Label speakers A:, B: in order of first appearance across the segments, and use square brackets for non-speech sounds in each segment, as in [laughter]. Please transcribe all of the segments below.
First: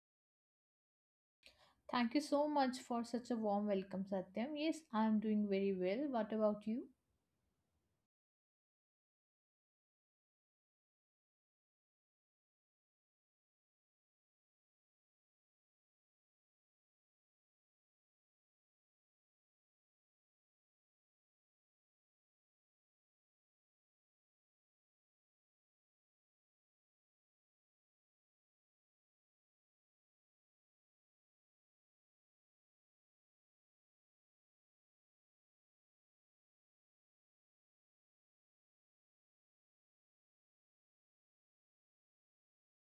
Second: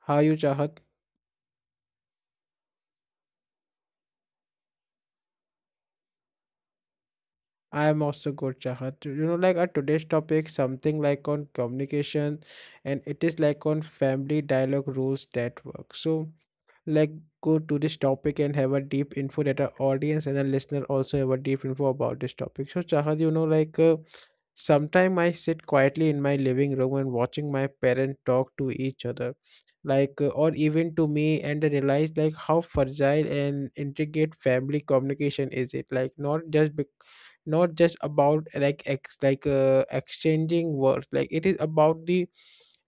A: How are you Chahat?
B: Thank you so much for such a warm welcome, Satyam. Yes, I'm doing very well. What about you?
A: I am also good Chahat. You know like our today's topic something like on communication and it is like on family dialogue rules that work. So like go to this topic and have a deep info that our audience and our listener also have a deep info about this topic. So Chahat, you know, sometime I sit quietly in my living room and watching my parents talk to each other, or even to me, and I realize like how fragile and intricate family communication is. It like not just bec not just about like ex like exchanging words, like it is about the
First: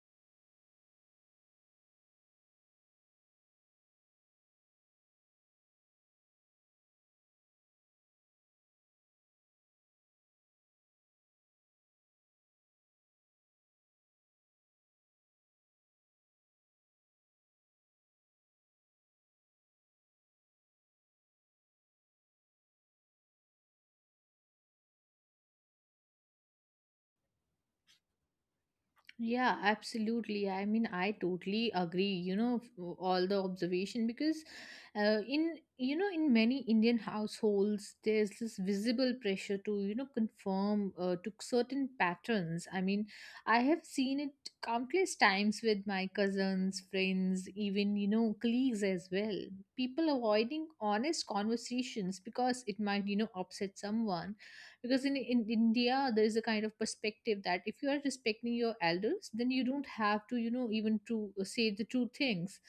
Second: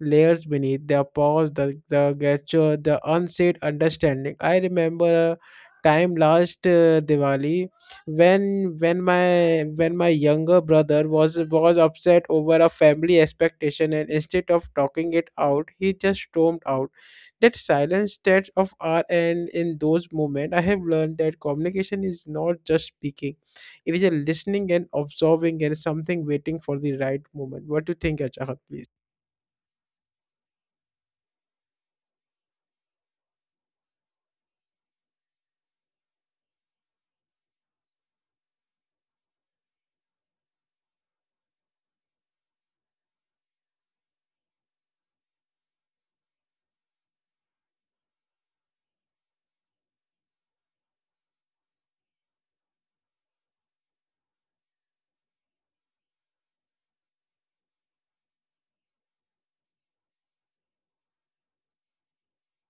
A: layers beneath their paws, the gesture, the unsaid understanding. I remember a time last Diwali when my younger brother was upset over a family expectation, and instead of talking it out he just stormed out that silent stretch of our. And in those moments I have learned that communication is not just speaking, it is a listening and observing and something waiting for the right moment. What do you think, Achahat, please?
B: Yeah, absolutely. I mean, I totally agree, you know, all the observation because in, you know, in many Indian households, there's this visible pressure to, you know, conform to certain patterns. I mean, I have seen it countless times with my cousins, friends, even, you know, colleagues as well. People avoiding honest conversations because it might, you know, upset someone because in india there is a kind of perspective that if you are respecting your elders, then you don't have to, you know, even to say the true things.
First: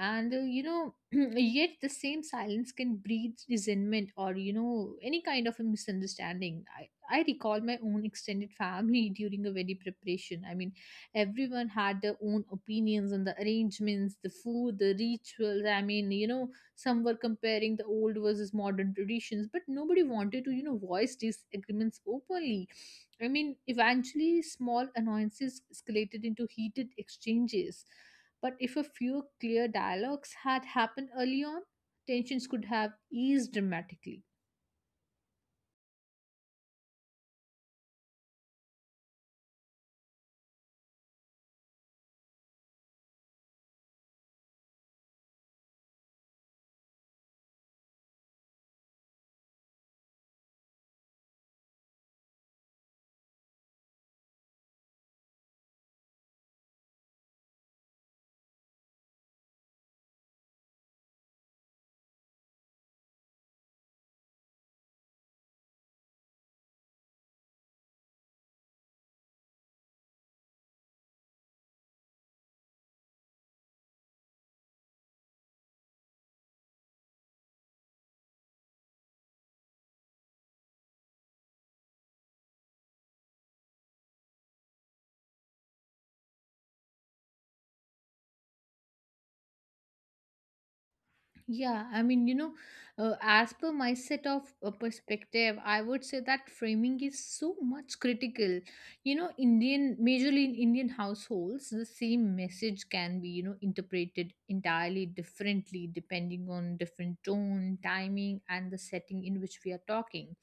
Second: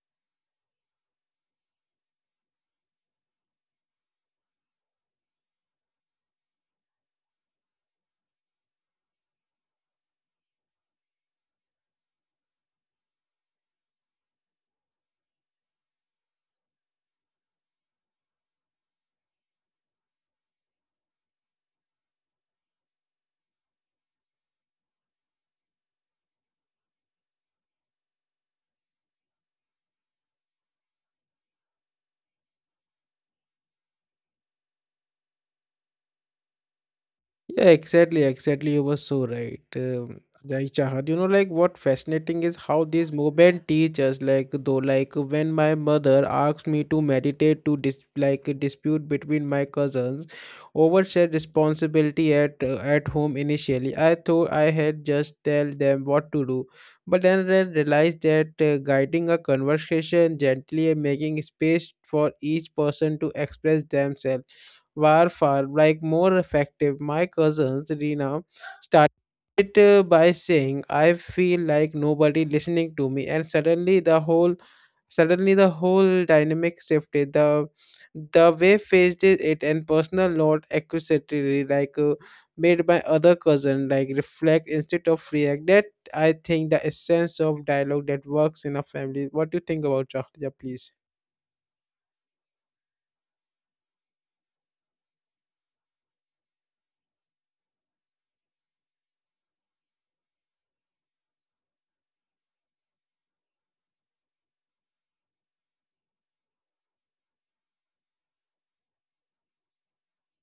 B: And you know, [clears throat] yet the same silence can breed resentment or, you know, any kind of a misunderstanding. I recall my own extended family [laughs] during a wedding preparation. I mean, everyone had their own opinions on the arrangements, the food, the rituals. I mean, you know, some were comparing the old versus modern traditions, but nobody wanted to, you know, voice disagreements openly. I mean, eventually, small annoyances escalated into heated exchanges. But if a few clear dialogues had happened early on, tensions could have eased dramatically.
A: Yeah, exactly, exactly. You were so right. Like Chahat, you know, like what fascinating is how this movement teaches. Like when my mother asked me to meditate to dis like a dispute between my cousins over shared responsibility at home. Initially, I thought I had just tell them what to do, but then I realized that guiding a conversation gently and making space for each person to express themselves were far more effective. My cousins Rina started by saying, "I feel like nobody listening to me," and suddenly the whole dynamic shifted. The way faced it and personal note accusatory made by other cousin like reflect instead of react. That I think the essence of dialogue that works in a family. What do you think about Shaktiya, please?
B: Yeah, I mean, you know, as per my set of perspective, I would say that framing is so much critical. You know, Indian, majorly in Indian households, the same message can be, you know, interpreted entirely differently depending on different tone, timing, and the setting in which we are talking.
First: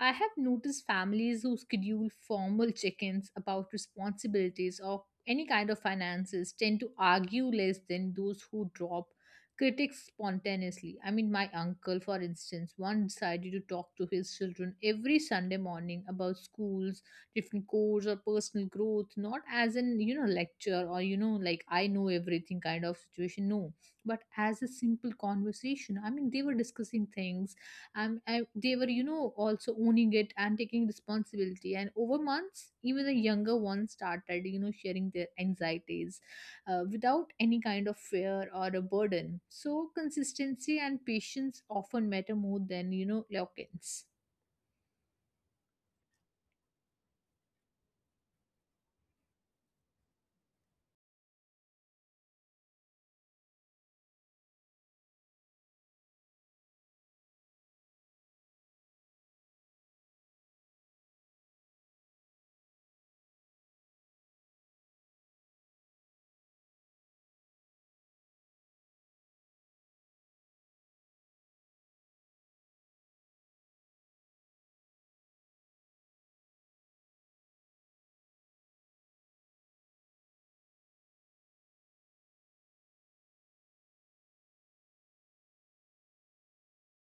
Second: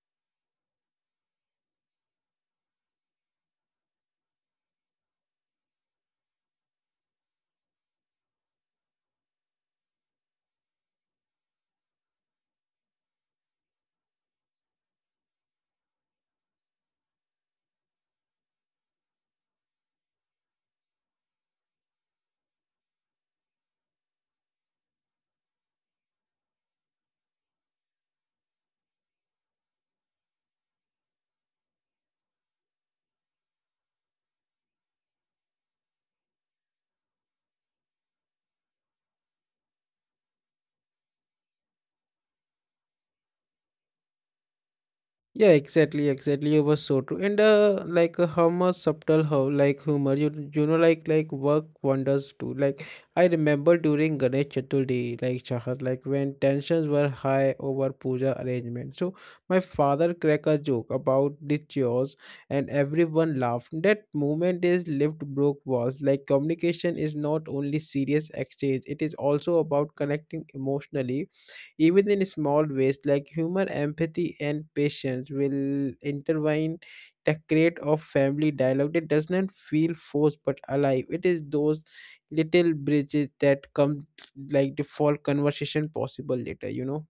B: I have noticed families who schedule formal check ins about responsibilities or any kind of finances tend to argue less than those who drop critics spontaneously. I mean, my uncle, for instance, once decided to talk to his children every Sunday morning about schools, different courses, or personal growth, not as an, you know, lecture or, you know, like I know everything kind of situation. No, but as a simple conversation. I mean, they were discussing things, I, they were, you know, also owning it and taking responsibility, and over months even the younger ones started, you know, sharing their anxieties without any kind of fear or a burden. So consistency and patience often matter more than, you know, eloquence.
A: Yeah, exactly, exactly. It was so true. And how much subtle how like humor you know like work wonders too. Like I remember during Ganesh Chaturthi, like Chahat, like when tensions were high over puja arrangement. So my father cracked a joke about the chores, and everyone laughed. That moment is lived broke walls. Like communication is not only serious exchange; it is also about connecting emotionally even in small ways like humor, empathy, and patience will intertwine the create of family dialogue that does not feel forced but alive. It is those little bridges that come like the default conversation possible later, you know.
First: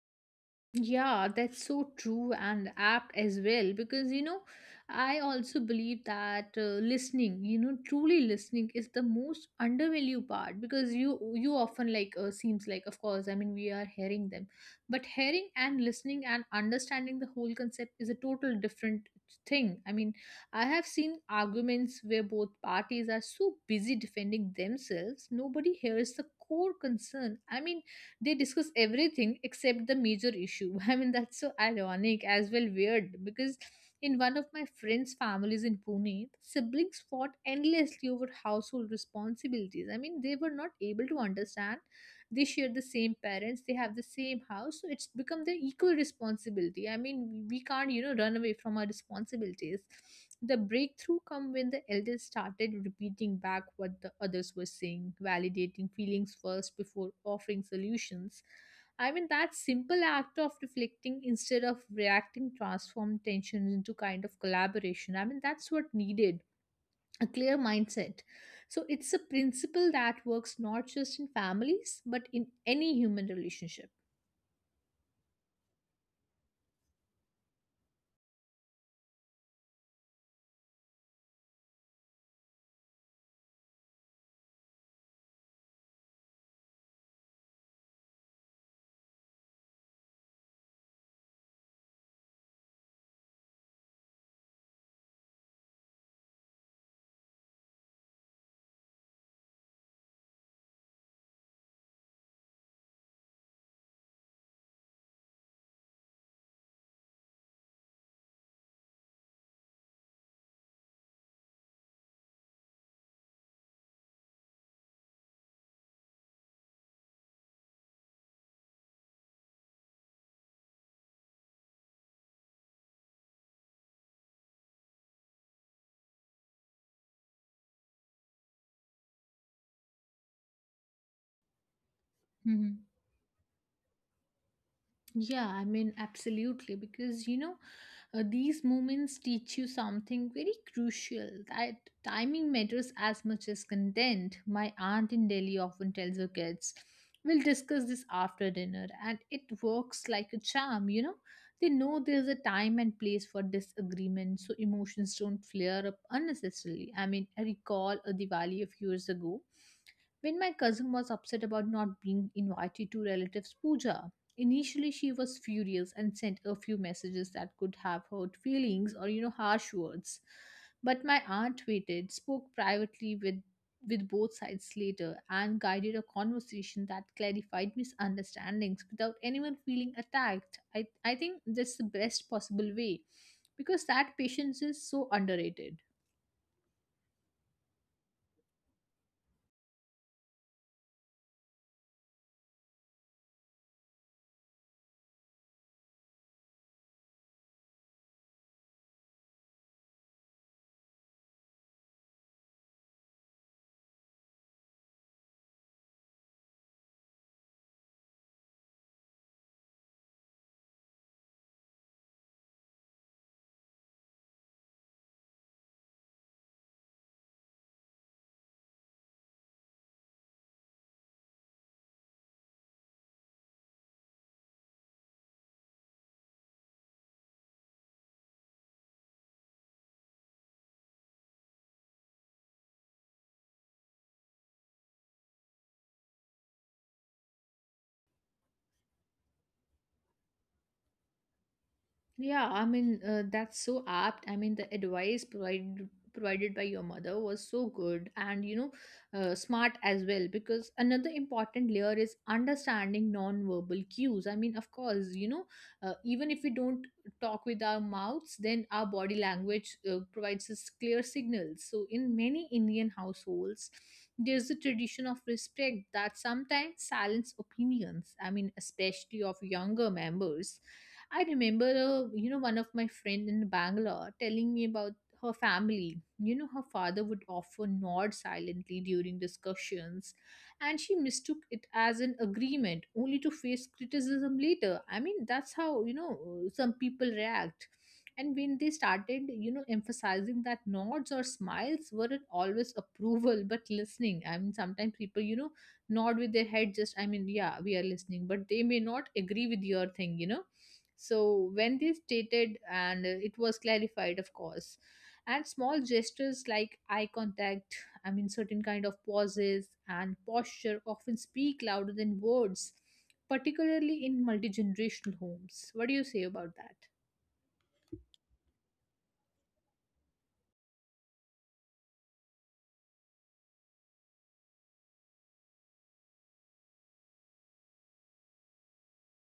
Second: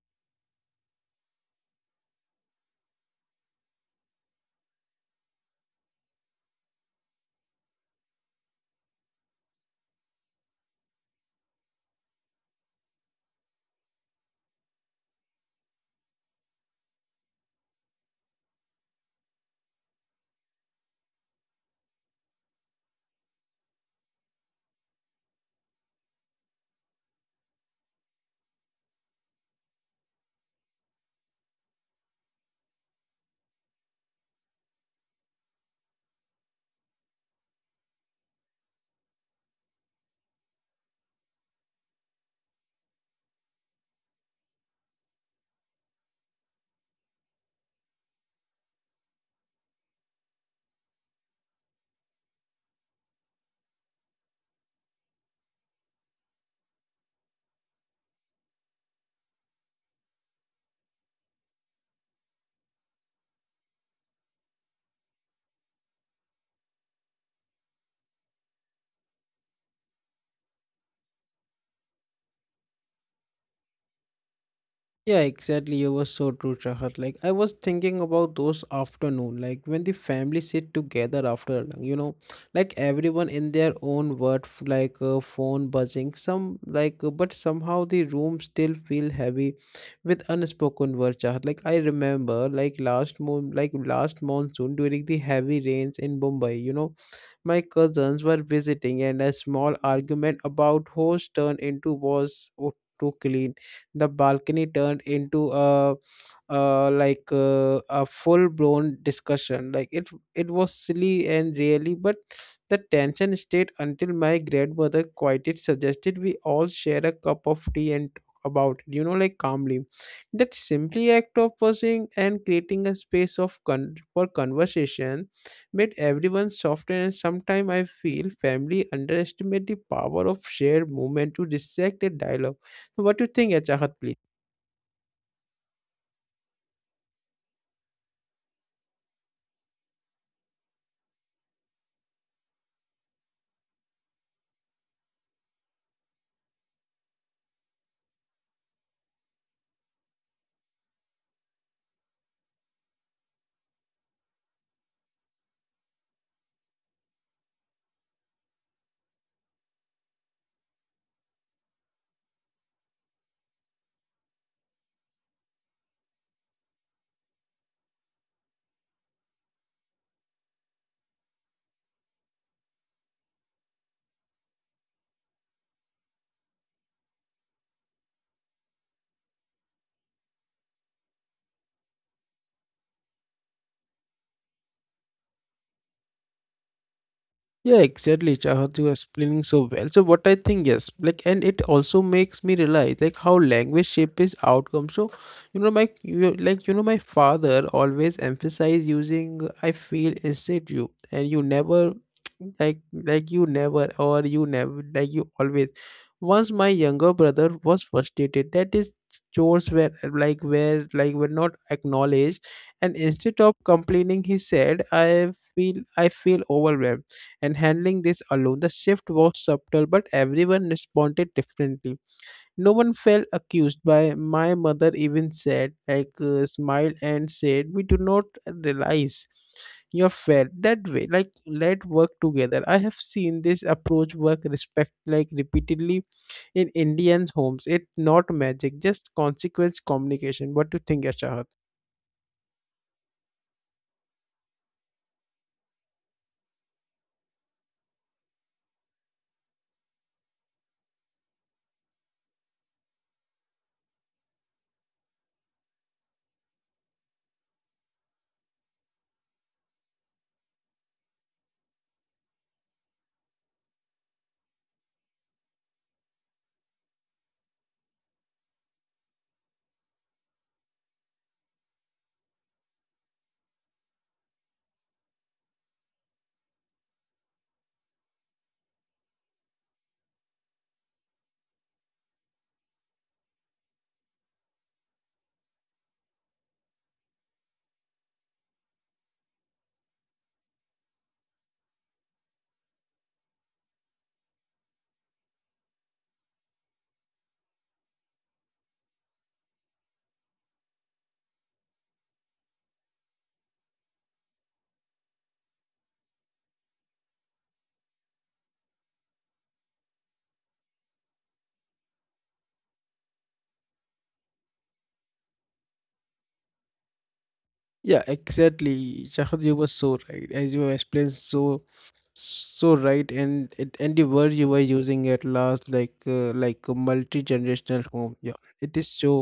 B: Yeah, that's so true and apt as well. Because, you know, I also believe that listening, you know, truly listening is the most undervalued part. Because you often like seems like, of course, I mean, we are hearing them, but hearing and listening and understanding the whole concept is a total different thing. I mean, I have seen arguments where both parties are so busy defending themselves, nobody hears the core concern. I mean, they discuss everything except the major issue. [laughs] I mean, that's so ironic as well, weird. Because in one of my friend's families in Pune, the siblings fought endlessly over household responsibilities. I mean, they were not able to understand they share the same parents, they have the same house, so it's become the equal responsibility. I mean, we can't, you know, run away from our responsibilities. The breakthrough come when the elders started repeating back what the others were saying, validating feelings first before offering solutions. I mean, that simple act of reflecting instead of reacting transformed tension into kind of collaboration. I mean, that's what needed, a clear mindset. So it's a principle that works not just in families, but in any human relationship.
A: Yeah, exactly. You were so true, Chahat. Like I was thinking about those afternoon, like when the family sit together after, like, you know, like everyone in their own world, phone buzzing. But somehow the room still feel heavy with unspoken words, Chahat. Like I remember, like last monsoon during the heavy rains in Mumbai, you know my cousins were visiting, and a small argument about hose turned into to clean. The balcony turned into a a full blown discussion. Like it was silly and really, but the tension stayed until my grandmother quieted suggested we all share a cup of tea and talk about it. You know, like calmly. That simply act of pausing and creating a space of for conversation made everyone softer, and sometimes I feel family underestimate the power of shared movement to dissect a dialogue.
B: Mm-hmm.
A: So what do you think, Achahat, please?
B: Yeah, I mean, absolutely. Because, you know, these moments teach you something very crucial, that timing matters as much as content. My aunt in Delhi often tells her kids, "We'll discuss this after dinner," and it works like a charm, you know. They know there's a time and place for disagreement, so emotions don't flare up unnecessarily. I mean, I recall a Diwali a few years ago when my cousin was upset about not being invited to relatives' puja. Initially she was furious and sent a few messages that could have hurt feelings or, you know, harsh words. But my aunt waited, spoke privately with both sides later, and guided a conversation that clarified misunderstandings without anyone feeling attacked. I think that's the best possible way, because that patience is so underrated.
A: Yeah, exactly, Chahat, you are explaining so well. So what I think, yes, like, and it also makes me realize like how language shapes outcome. So, you know, like you know, my father always emphasized using I feel instead you, and you never [tsk] like you never or you never like you always. Once my younger brother was frustrated that his chores were were not acknowledged, and instead of complaining, he said, I feel overwhelmed." and handling this alone. The shift was subtle, but everyone responded differently. No one felt accused by my mother, even said, smiled and said, we do not realize you felt that way. Like let work together. I have seen this approach work respect like repeatedly in Indians' homes. It's not magic, just consequence communication. What do you think, Shahad?
B: Yeah, I mean, that's so apt. I mean, the advice provided by your mother was so good, and you know, smart as well. Because another important layer is understanding non-verbal cues. I mean, of course, you know, even if we don't talk with our mouths, then our body language provides us clear signals. So in many indian households, there's a tradition of respect that sometimes silence opinions. I mean, especially of younger members. I remember, you know, one of my friend in Bangalore telling me about her family. You know, her father would often nod silently during discussions, and she mistook it as an agreement, only to face criticism later. I mean, that's how, you know, some people react. And when they started, you know, emphasizing that nods or smiles weren't always approval but listening. I mean, sometimes people, you know, nod with their head, just, I mean, yeah, we are listening, but they may not agree with your thing, you know. So when they stated, and it was clarified, of course, and small gestures like eye contact, I mean, certain kind of pauses and posture, often speak louder than words, particularly in multi generational homes. What do you say about that?
A: Yeah, exactly. Shahad, you were so right. As you have explained so. So right, and and the word you were using at last, like a multi-generational home. Yeah, it is so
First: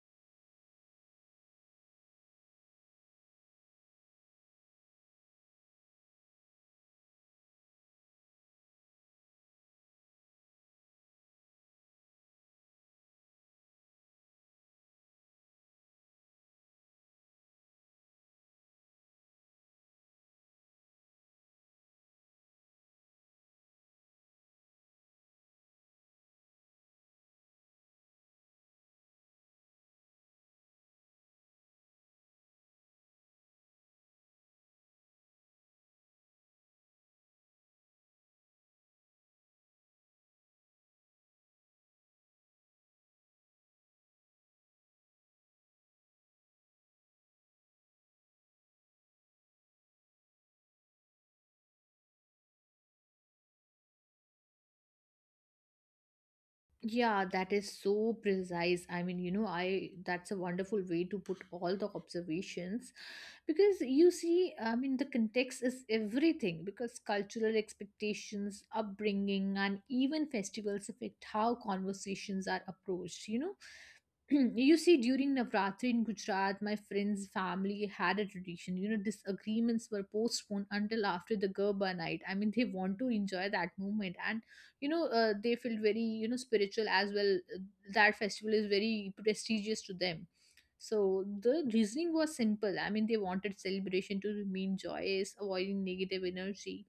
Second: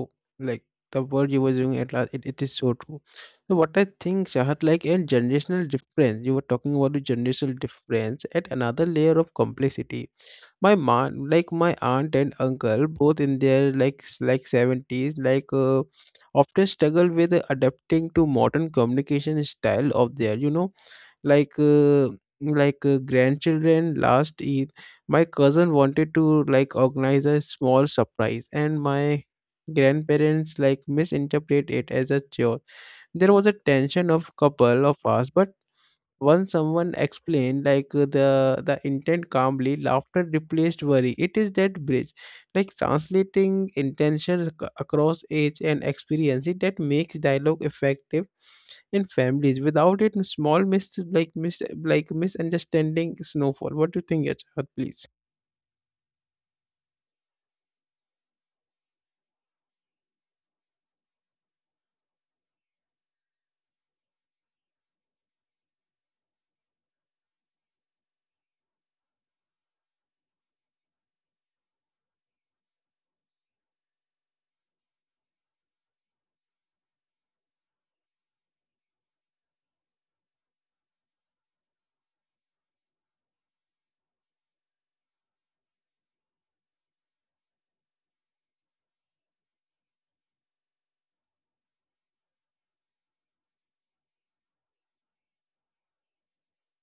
A: like the word you were using at last. It is so true. So what I think, Shahat, like and generational difference. You were talking about the generational difference at another layer of complexity. My mom, like my aunt and uncle, both in their like seventies, often struggle with adapting to modern communication style of their you know like uh, grandchildren. Last year my cousin wanted to like organize a small surprise, and my grandparents like misinterpret it as a chore. There was a tension of couple of us, but once someone explained the intent calmly, laughter replaced worry. It is that bridge, like translating intention across age and experience it that makes dialogue effective in families. Without it, small misunderstanding snowfall. What do you think, Yachad, please?
B: Yeah, that is so precise. I mean, you know, I, that's a wonderful way to put all the observations. Because you see, I mean, the context is everything, because cultural expectations, upbringing, and even festivals affect how conversations are approached, you know. [clears throat] You see, during Navratri in Gujarat, my friend's family had a tradition. You know, disagreements were postponed until after the Garba night. I mean, they want to enjoy that moment, and you know, they feel very, you know, spiritual as well. That festival is very prestigious to them. So the reasoning was simple. I mean, they wanted celebration to remain joyous, avoiding negative energy.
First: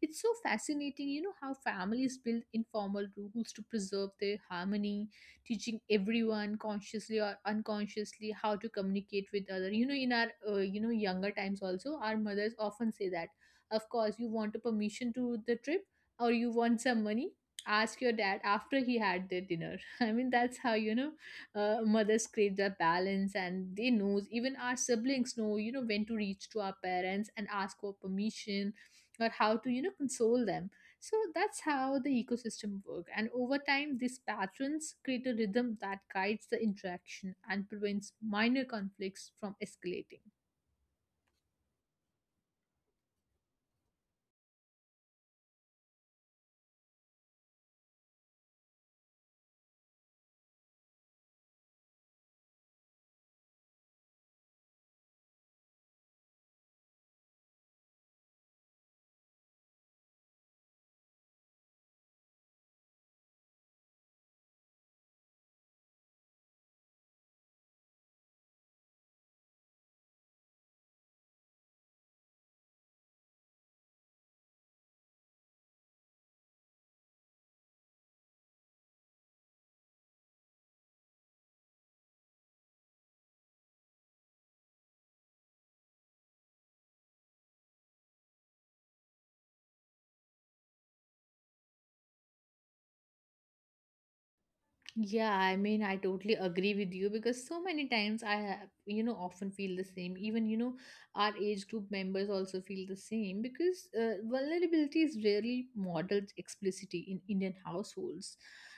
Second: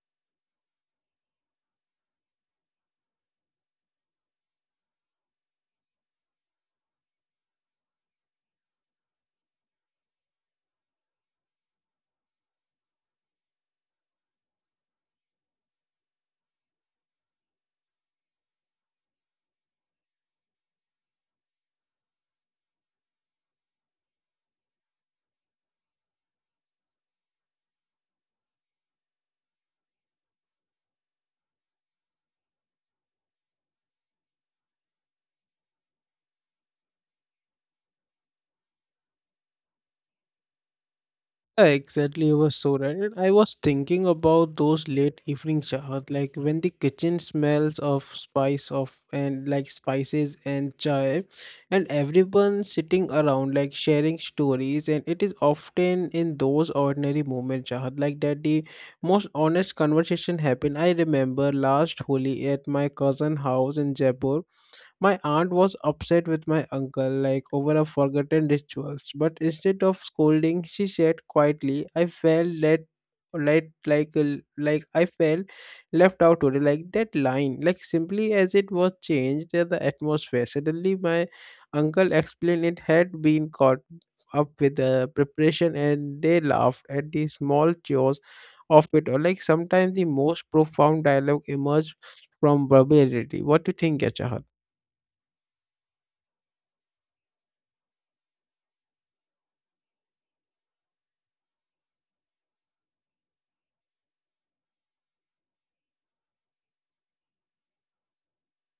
B: It's so fascinating, you know, how families build informal rules to preserve their harmony, teaching everyone consciously or unconsciously how to communicate with other. You know, in our you know, younger times also, our mothers often say that, of course, you want a permission to the trip or you want some money, ask your dad after he had their dinner. [laughs] I mean, that's how, you know, mothers create their balance, and they knows, even our siblings know, you know, when to reach to our parents and ask for permission or how to, you know, console them. So that's how the ecosystem work. And over time, these patterns create a rhythm that guides the interaction and prevents minor conflicts from escalating.
A: Yeah, exactly. You were so right. And I was thinking about those late evening chahats, like when the kitchen smells of spices and chai, and everyone sitting around like sharing stories. And it is often in those ordinary moments, chahat, like that the most honest conversation happen. I remember last Holi at my cousin house in Jaipur. My aunt was upset with my uncle, like over a forgotten rituals, but instead of scolding, she said quietly, I felt let let like a- like I felt left out today. Like that line, like simply as it was changed the atmosphere. Suddenly my uncle explained it had been caught up with the preparation, and they laughed at the small chores of it. Or like sometimes the most profound dialogue emerged from verbality. What do you think, Yachahat?
B: Yeah, I mean, I totally agree with you. Because so many times I have, you know, often feel the same. Even, you know, our age group members also feel the same. Because vulnerability is rarely modeled explicitly in Indian households.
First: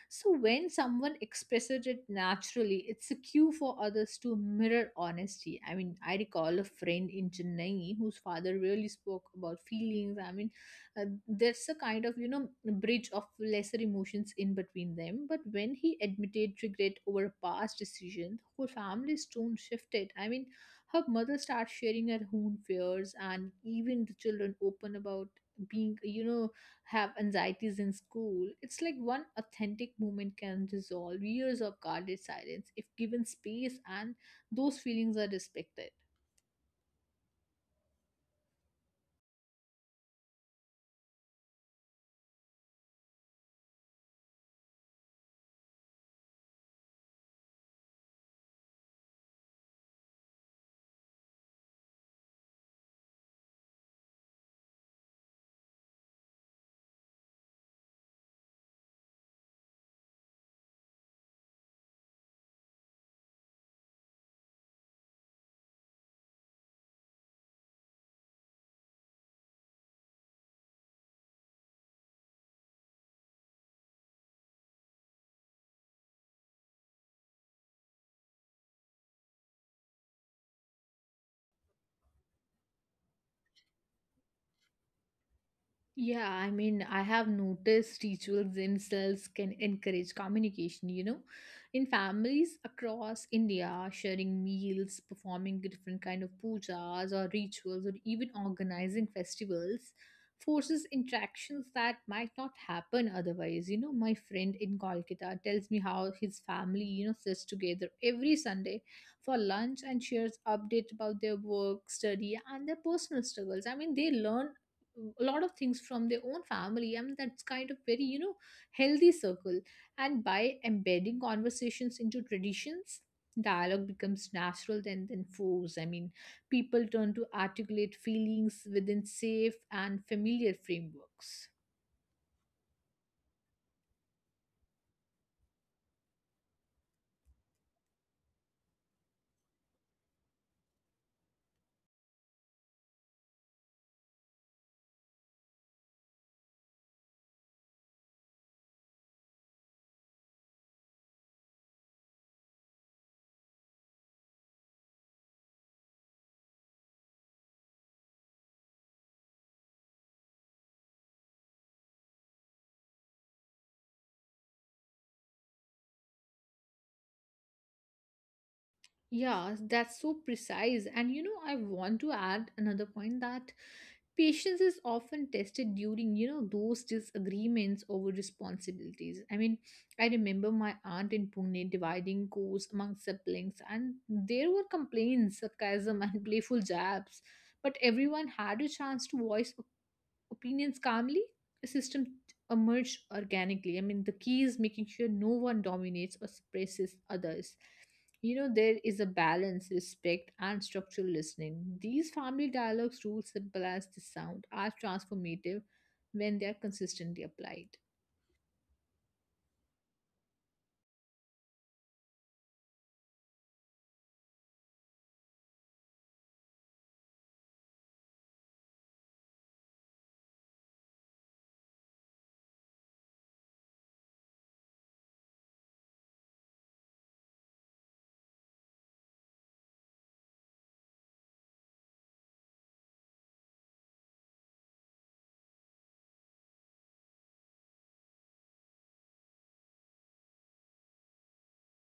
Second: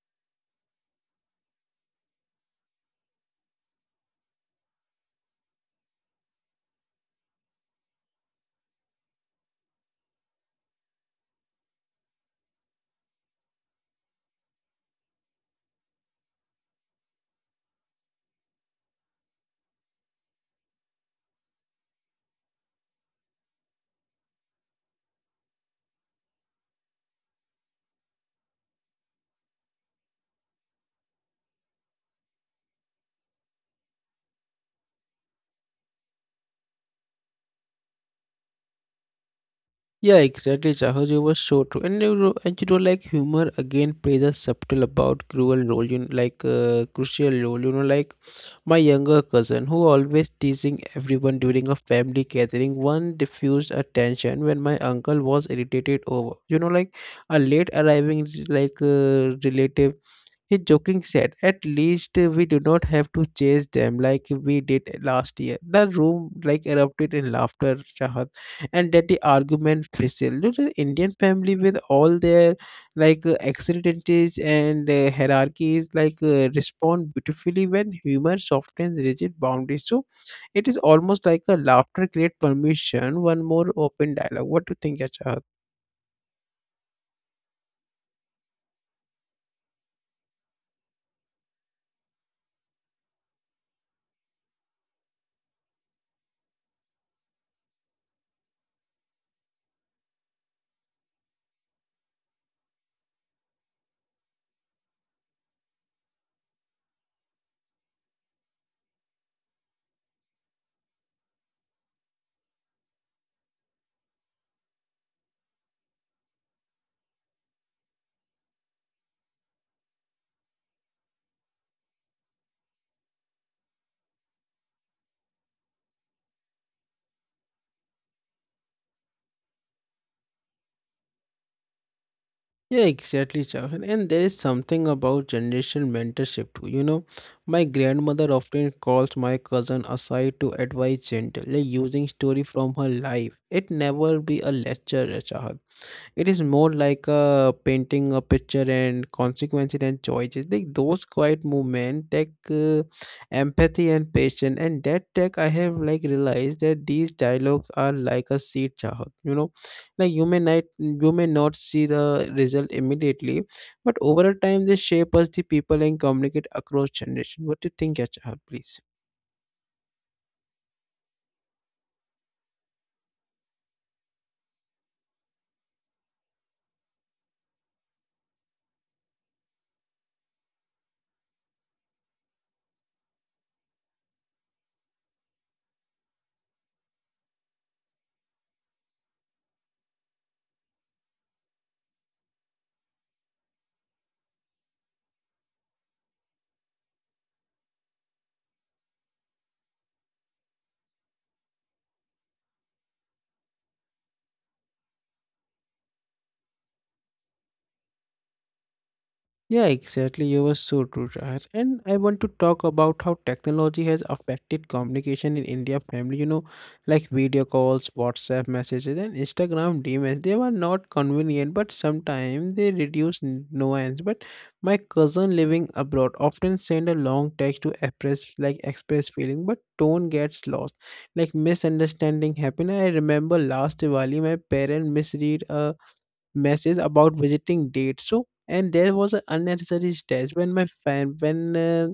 B: So when someone expresses it naturally, it's a cue for others to mirror honesty. I mean, I recall a friend in Chennai whose father really spoke about feelings. I mean, there's a kind of, you know, bridge of lesser emotions in between them. But when he admitted regret over a past decision, the whole family's tone shifted. I mean, her mother starts sharing her own fears, and even the children open about being, you know, have anxieties in school. It's like one authentic moment can dissolve years of guarded silence if given space and those feelings are respected.
A: Yeah, exactly, Chahoj. You were so true. And you know, like humor again plays a subtle about cruel role, you know, crucial role. You know, like my younger cousin who always teasing everyone during a family gathering. One diffused attention when my uncle was irritated over. You know, like a late arriving relative, he joking said, At least we do not have to chase them like we did last year. The room like erupted in laughter, Shahad, and that the argument fizzled. Look, an Indian family with all their accidentes and hierarchies respond beautifully when humor softens rigid boundaries. So it is almost like a laughter create permission, one more open dialogue. What do you think, Shahad?
B: Yeah, I mean, I have noticed rituals themselves can encourage communication, you know. In families across India, sharing meals, performing different kind of pujas or rituals, or even organizing festivals, forces interactions that might not happen otherwise. You know, my friend in Kolkata tells me how his family, you know, sits together every Sunday for lunch and shares updates about their work, study, and their personal struggles. I mean, they learn a lot of things from their own family, and that's kind of very, you know, healthy circle. And by embedding conversations into traditions, dialogue becomes natural than force. I mean, people turn to articulate feelings within safe and familiar frameworks.
A: Yeah, exactly, Chahan. And there is something about generational mentorship too. You know, my grandmother often calls my cousin aside to advise gently, like using story from her life. It never be a lecture, Chahan. It is more like a painting a picture and consequences and choices. Like those quiet movement take empathy and patience. And that take I have like realized that these dialogues are like a seed chahat. You know, like you may not see the result immediately, but over a time they shape us the people and communicate across generation. What do you think, Chahat? Please.
B: Yeah, that's so precise. And you know, I want to add another point, that patience is often tested during, you know, those disagreements over responsibilities. I mean, I remember my aunt in Pune dividing chores among siblings, and there were complaints, sarcasm, and [laughs] playful jabs. But everyone had a chance to voice opinions calmly, a system emerged organically. I mean, the key is making sure no one dominates or suppresses others. You know, there is a balance, respect, and structural listening. These family dialogues, rules simple as they sound, are transformative when they are consistently applied.
A: Yeah, exactly. You were so true, Shahar. And I want to talk about how technology has affected communication in India family. You know, like video calls, WhatsApp messages, and Instagram DMs. They were not convenient, but sometimes they reduce nuance. But my cousin living abroad often send a long text to express express feeling, but tone gets lost. Like misunderstanding happen. I remember last Diwali, my parent misread message about visiting dates. So, and there was an unnecessary stress when my fan when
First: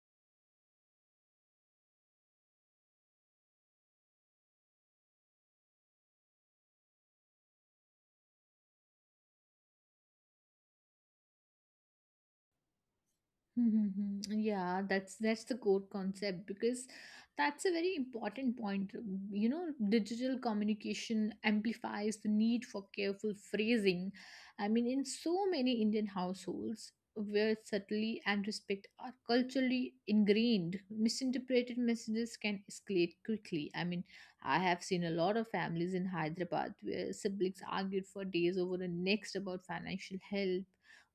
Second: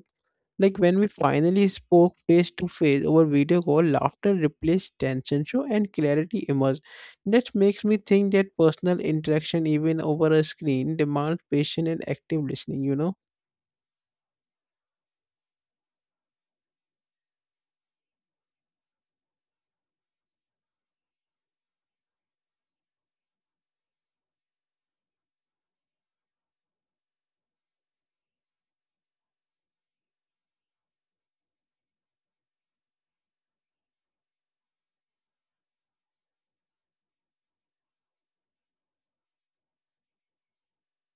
A: like when we finally spoke face to face over video call, laughter replaced tension. So, and clarity emerged. That makes me think that personal interaction, even over a screen, demands patient and active listening. You know.
B: Hmm. Yeah, that's the core concept because that's a very important point. You know, digital communication amplifies the need for careful phrasing. I mean, in so many Indian households where subtlety and respect are culturally ingrained, misinterpreted messages can escalate quickly. I mean, I have seen a lot of families in Hyderabad where siblings argued for days over the next about financial help,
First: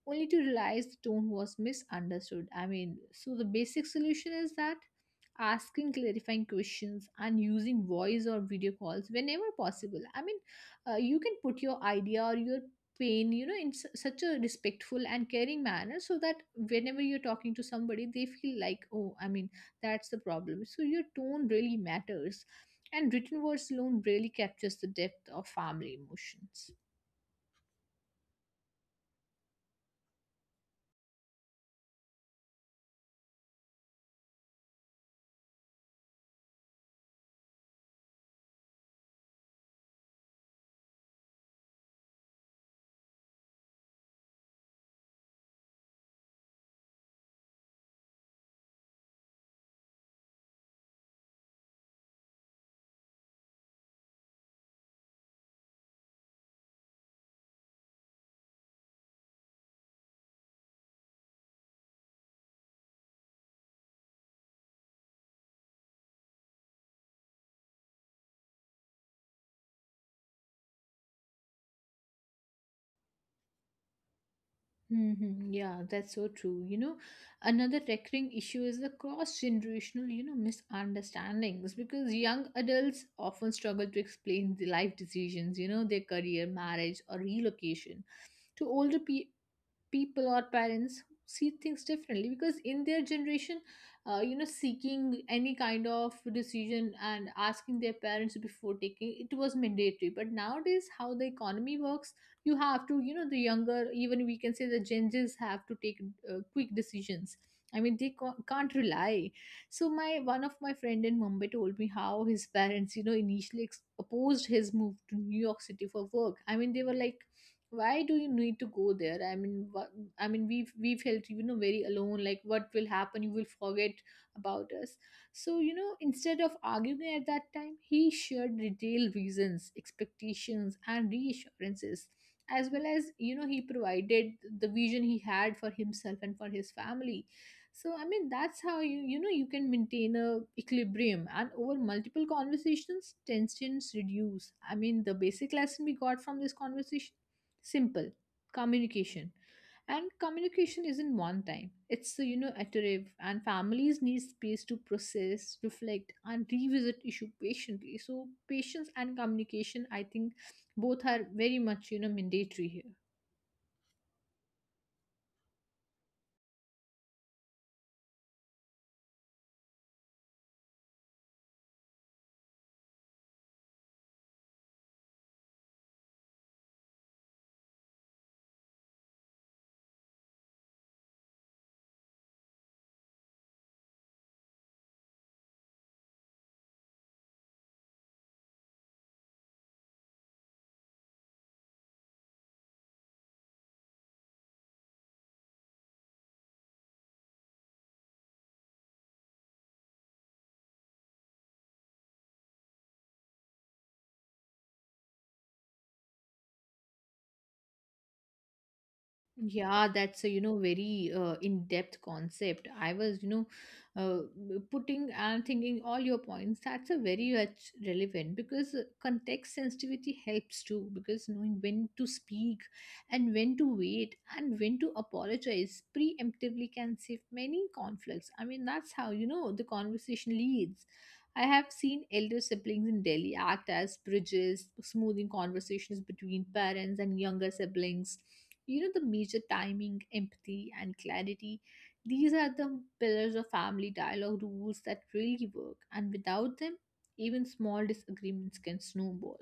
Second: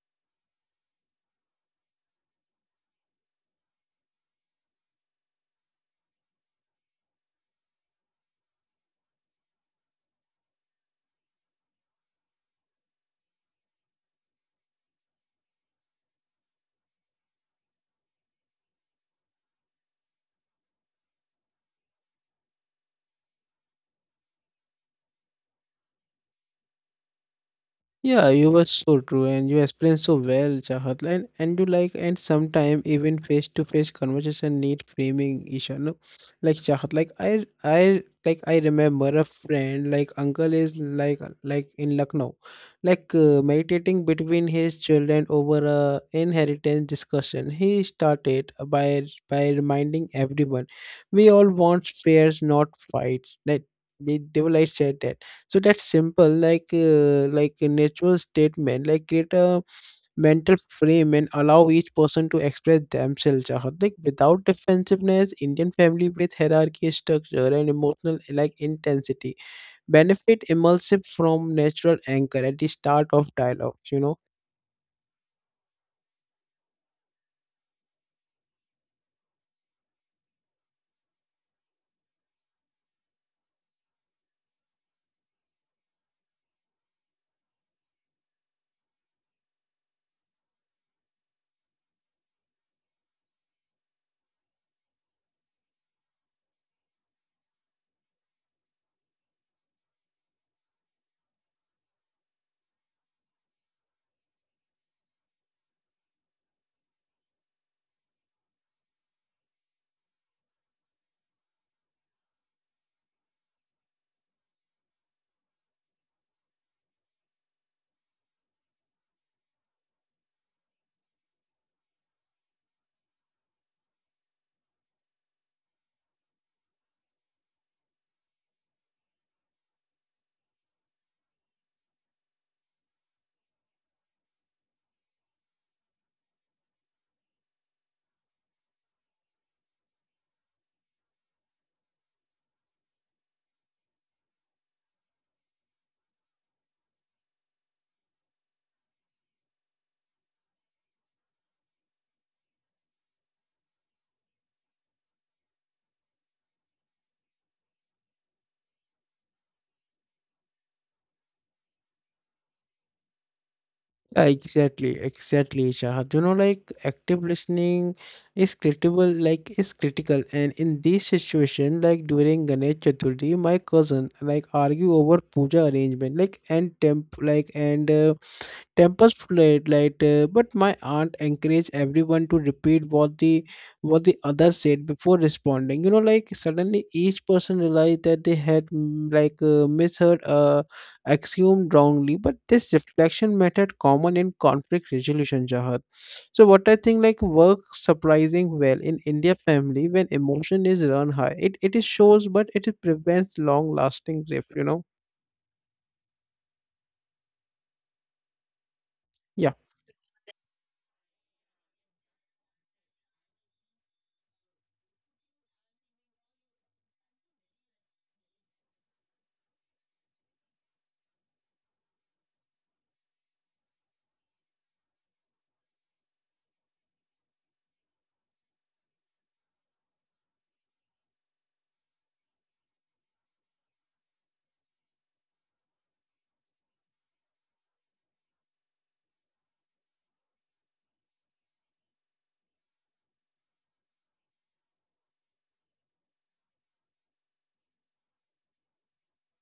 B: only to realize the tone was misunderstood. I mean, so the basic solution is that asking clarifying questions and using voice or video calls whenever possible. I mean, you can put your idea or your pain, in such a respectful and caring manner so that whenever you're talking to somebody, they feel like, oh, I mean, that's the problem. So your tone really matters. And written words alone really captures the depth of family emotions.
A: Yeah, you were so true and you explained so well, Chahat. And sometimes even face to face conversation need framing, Isha. No, like Chahat, like I remember a friend, like uncle is like in Lucknow, meditating between his children over a inheritance discussion. He started by reminding everyone, we all want fairs, not fights. Like they were like said that so that's simple like a natural statement like create a mental frame and allow each person to express themselves Chahat, like without defensiveness. Indian family with hierarchy structure and emotional like intensity benefit immersive from natural anchor at the start of dialogue.
B: Yeah, that's so true. You know, another recurring issue is the cross-generational, you know, misunderstandings because young adults often struggle to explain the life decisions, you know, their career, marriage, or relocation to older pe people or parents see things differently, because in their generation, you know, seeking any kind of decision and asking their parents before taking it was mandatory. But nowadays, how the economy works, you have to, you know, the younger, even we can say the Gen Zs, have to take quick decisions. I mean, they can't rely. So my one of my friend in Mumbai told me how his parents, you know, initially opposed his move to New York City for work. I mean, they were like, why do you need to go there? I mean, what, I mean, we felt, you know, very alone. Like, what will happen? You will forget about us. So, you know, instead of arguing at that time, he shared detailed reasons, expectations, and reassurances, as well as, you know, he provided the vision he had for himself and for his family. So I mean, that's how you, you know, you can maintain a equilibrium, and over multiple conversations tensions reduce. I mean, the basic lesson we got from this conversation: simple communication. And communication isn't one time. It's, you know, iterative, and families need space to process, reflect, and revisit issue patiently. So, patience and communication, I think, both are very much, you know, mandatory here.
A: Yeah, exactly, exactly, Shahad. You know, like active listening is critical, like is critical. And in this situation, like during Ganesh Chaturthi, my cousin like argue over puja arrangement, like and temp, like and tempers fled but my aunt encouraged everyone to repeat what the other said before responding. Like suddenly each person realized that they had misheard, assumed wrongly, but this reflection method common in conflict resolution, Jahat. So what I think like works surprising well in India family when emotion is run high, it is shows, but it prevents long lasting grief yeah
B: Yeah, that's a, you know, very in-depth concept. I was, you know, uh, putting and thinking all your points. That's a very much relevant because context sensitivity helps too. Because knowing when to speak and when to wait and when to apologize preemptively can save many conflicts. I mean, that's how, you know, the conversation leads. I have seen elder siblings in Delhi act as bridges, smoothing conversations between parents and younger siblings. You know, the major timing, empathy, and clarity. These are the pillars of family dialogue rules that really work, and without them, even small disagreements can snowball.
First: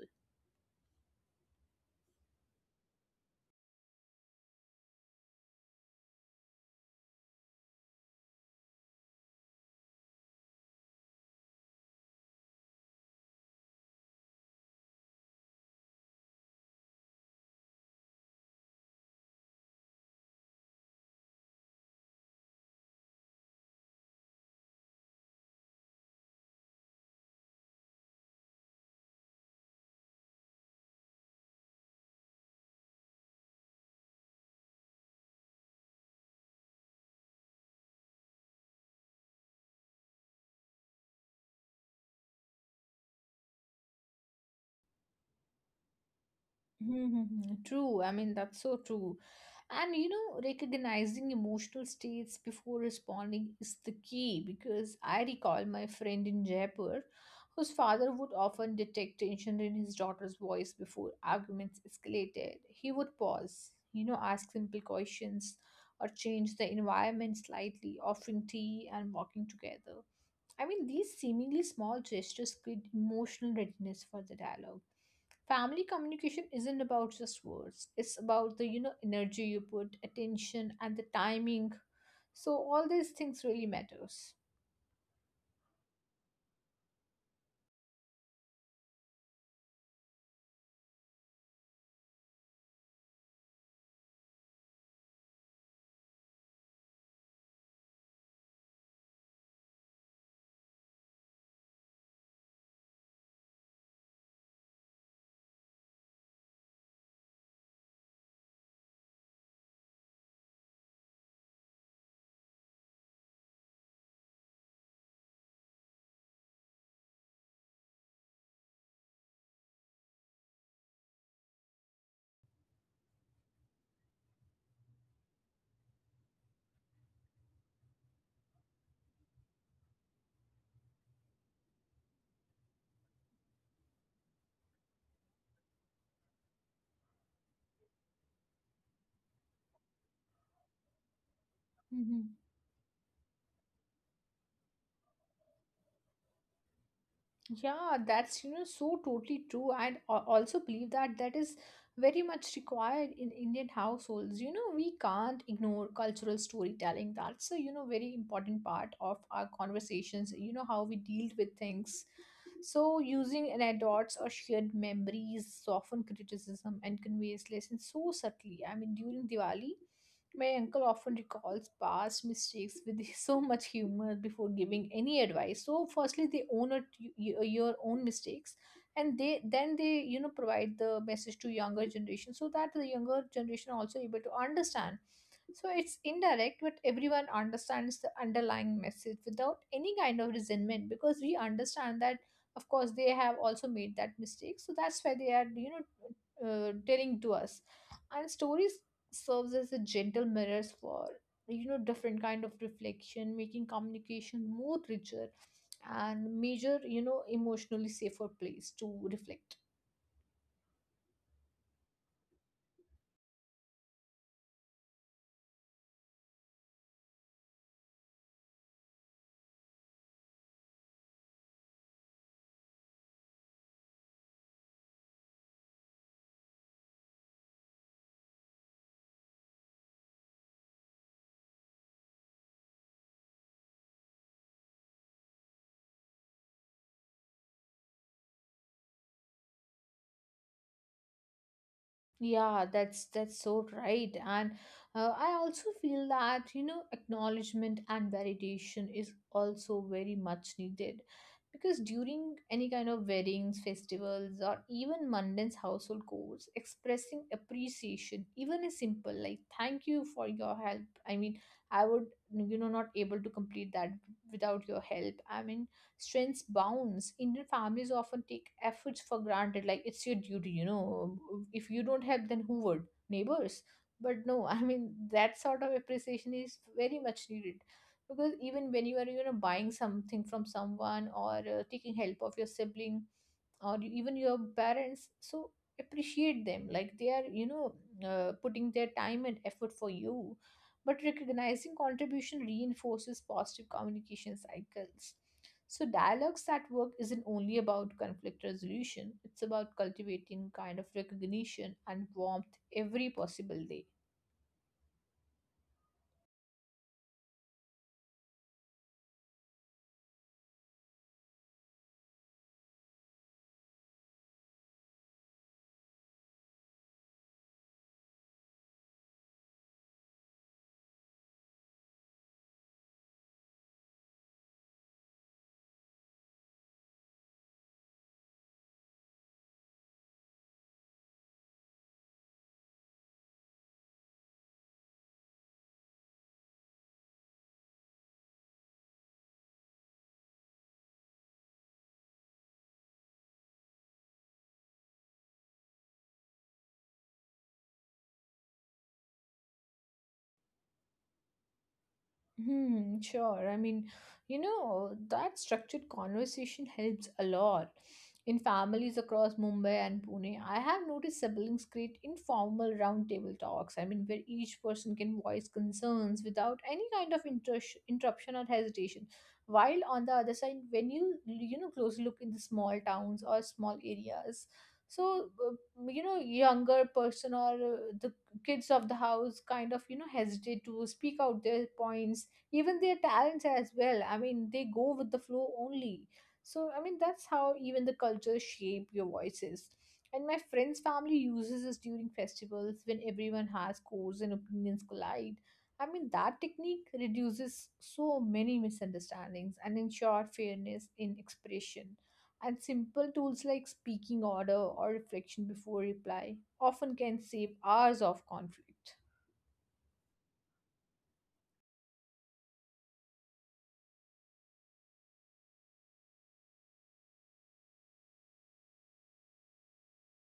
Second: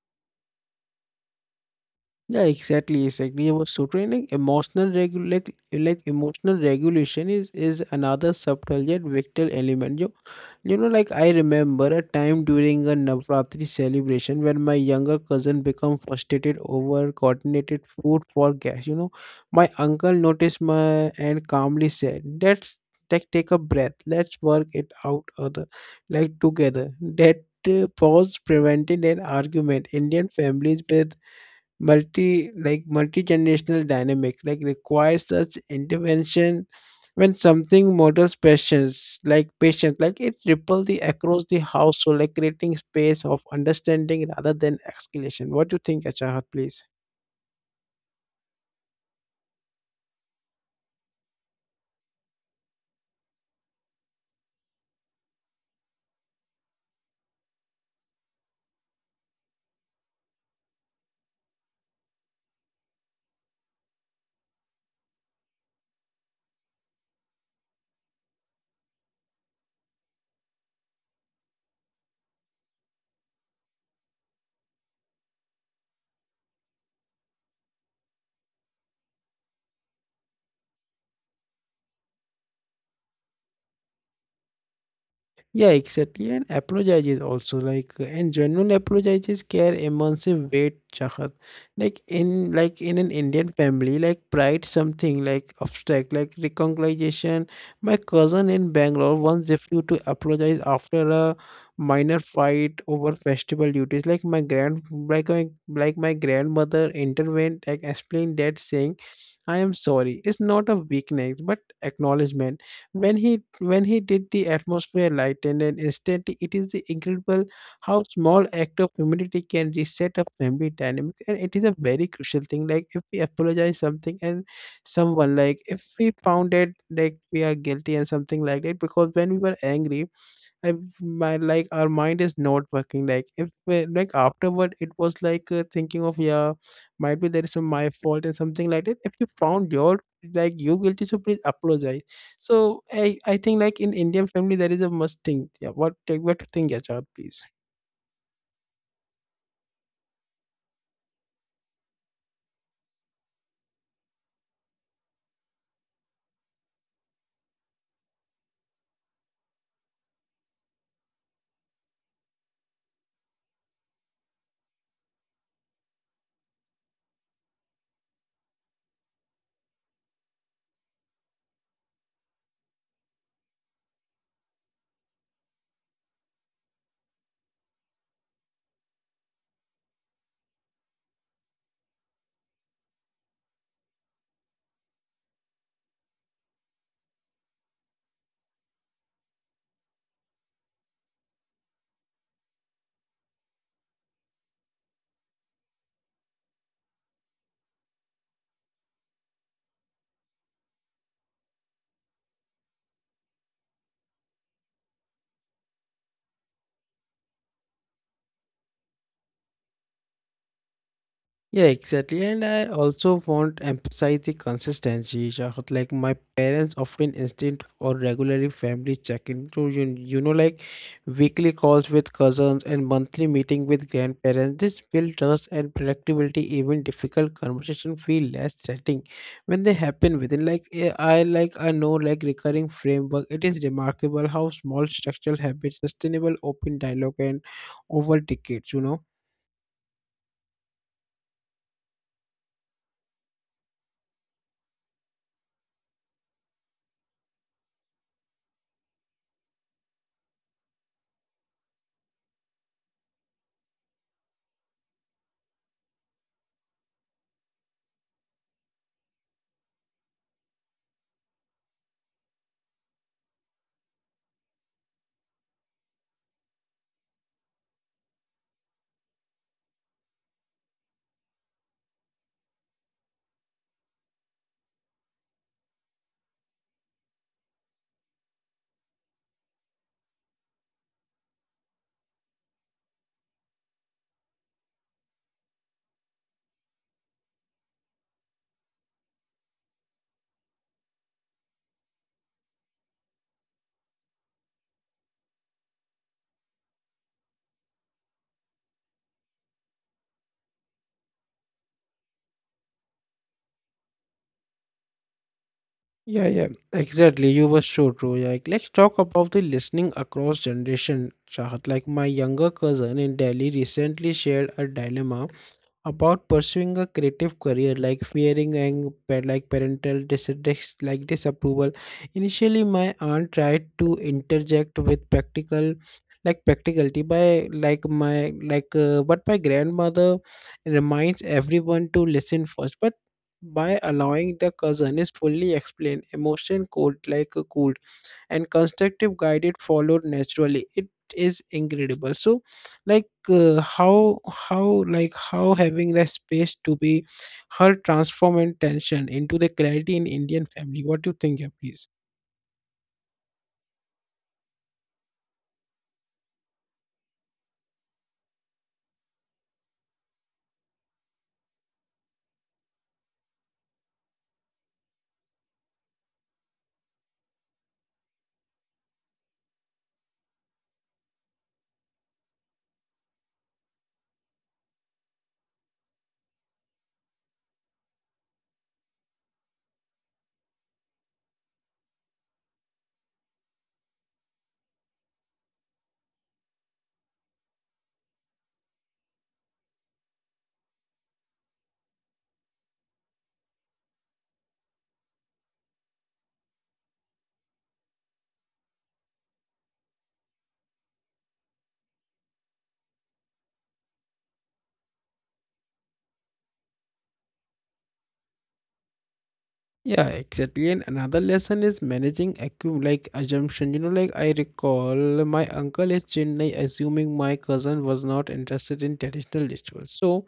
A: Yeah, exactly, exactly. I was so training emotional emotional regulation is another subtle yet vital element. You know, like I remember a time during a Navratri celebration when my younger cousin became frustrated over coordinated food for guests. You know, my uncle noticed my and calmly said, "Let's take a breath. Let's work it out other like together." That pause prevented an argument. Indian families with multi-generational dynamic like requires such intervention when something models patience, like patience, like it ripple the across the household, like creating space of understanding rather than escalation. What do you think, Achahat, please?
B: Mm-hmm. True. I mean, that's so true. And you know, recognizing emotional states before responding is the key, because I recall my friend in Jaipur whose father would often detect tension in his daughter's voice before arguments escalated. He would pause, you know, ask simple questions or change the environment slightly, offering tea and walking together. I mean, these seemingly small gestures create emotional readiness for the dialogue. Family communication isn't about just words. It's about the, you know, energy you put, attention, and the timing. So all these things really matters.
A: Yeah, exactly. And apologizes also and genuine apologizes care immensive weight, Chahat. Like in an Indian family, like pride something like abstract, like reconciliation. My cousin in Bangalore once refused to apologize after a minor fight over festival duties. Like my grandmother intervened and explained that saying, "I am sorry. It's not a weakness, but acknowledgement." When he did, the atmosphere lightened, and instantly it is the incredible how small act of humility can reset a family dynamics, and it is a very crucial thing. Like if we apologize something and someone, like if we found it like we are guilty and something like that. Because when we were angry, I, my like our mind is not working. Like if we- like afterward, it was thinking of, yeah, might be there is some my fault and something like that. If you found your like you guilty, so please apologize.
B: hmm
A: So I think like in Indian family there is a must thing. Yeah, what take, what to think, yeah, child, please.
B: yeah, that's, you know, so totally true. I also believe that that is very much required in Indian households. You know, we can't ignore cultural storytelling. That's a, you know, very important part of our conversations, you know, how we deal with things. So, using anecdotes or shared memories soften criticism and conveys lessons so subtly. I mean, during Diwali, my uncle often recalls past mistakes with [laughs] so much humor before giving any advice. So, firstly, they own it, your own mistakes, and they then they, you know, provide the message to younger generation so that the younger generation also able to understand. So it's indirect, but everyone understands the underlying message without any kind of resentment, because we understand that of course they have also made that mistake, so that's why they are, you know, telling to us. And stories serves as a gentle mirrors for, you know, different kind of reflection, making communication more richer and major, you know, emotionally safer place to reflect.
A: Yeah, exactly. And I also want to emphasize the consistency, Shahid. Like my parents often instant or regularly family check-in to you, you know, like weekly calls with cousins and monthly meeting with grandparents. This build trust and predictability. Even difficult conversation feel less threatening when they happen within. Like I know like recurring framework. It is remarkable how small structural habits, sustainable open dialogue, and over decades. You know.
B: Yeah, that's so right, and I also feel that, you know, acknowledgement and validation is also very much needed, because during any kind of weddings, festivals, or even mundane household chores, expressing appreciation, even a simple like "thank you for your help," I mean, I would, you know, not able to complete that without your help. I mean, strengths bounds Indian families often take efforts for granted, like it's your duty. You know, if you don't help, then who would? Neighbors? But no, [laughs] I mean, that sort of appreciation is very much needed, because even when you are, you know, buying something from someone or taking help of your sibling or even your parents, so appreciate them, like they are, you know, putting their time and effort for you. But recognizing contribution reinforces positive communication cycles. So, dialogues that work isn't only about conflict resolution, it's about cultivating kind of recognition and warmth every possible day.
A: Yeah, yeah, exactly. You were so true. Yeah. Like, let's talk about the listening across generation, Chahat. Like my younger cousin in Delhi recently shared a dilemma about pursuing a creative career, like fearing and parental disapproval. Initially my aunt tried to interject with practical like practicality, by like my like but my grandmother reminds everyone to listen first. But by allowing the cousin is fully explain emotion cold like a cool and constructive guide, it followed naturally. It is incredible. So how, how having the space to be her transform and tension into the clarity in Indian family, what do you think, yeah, please?
B: Hmm, sure. I mean, you know, that structured conversation helps a lot. In families across Mumbai and Pune, I have noticed siblings create informal roundtable talks. I mean, where each person can voice concerns without any kind of interruption or hesitation. While on the other side, when you know, close look in the small towns or small areas, so, you know, younger person or the kids of the house kind of, you know, hesitate to speak out their points, even their talents as well. I mean, they go with the flow only. So I mean, that's how even the cultures shape your voices. And my friend's family uses this during festivals when everyone has scores and opinions collide. I mean, that technique reduces so many misunderstandings and ensure fairness in expression. And simple tools like speaking order or reflection before reply often can save hours of conflict.
A: Yeah, exactly. And another lesson is managing assumption. You know, like I recall my uncle is Chennai assuming my cousin was not interested in traditional rituals, so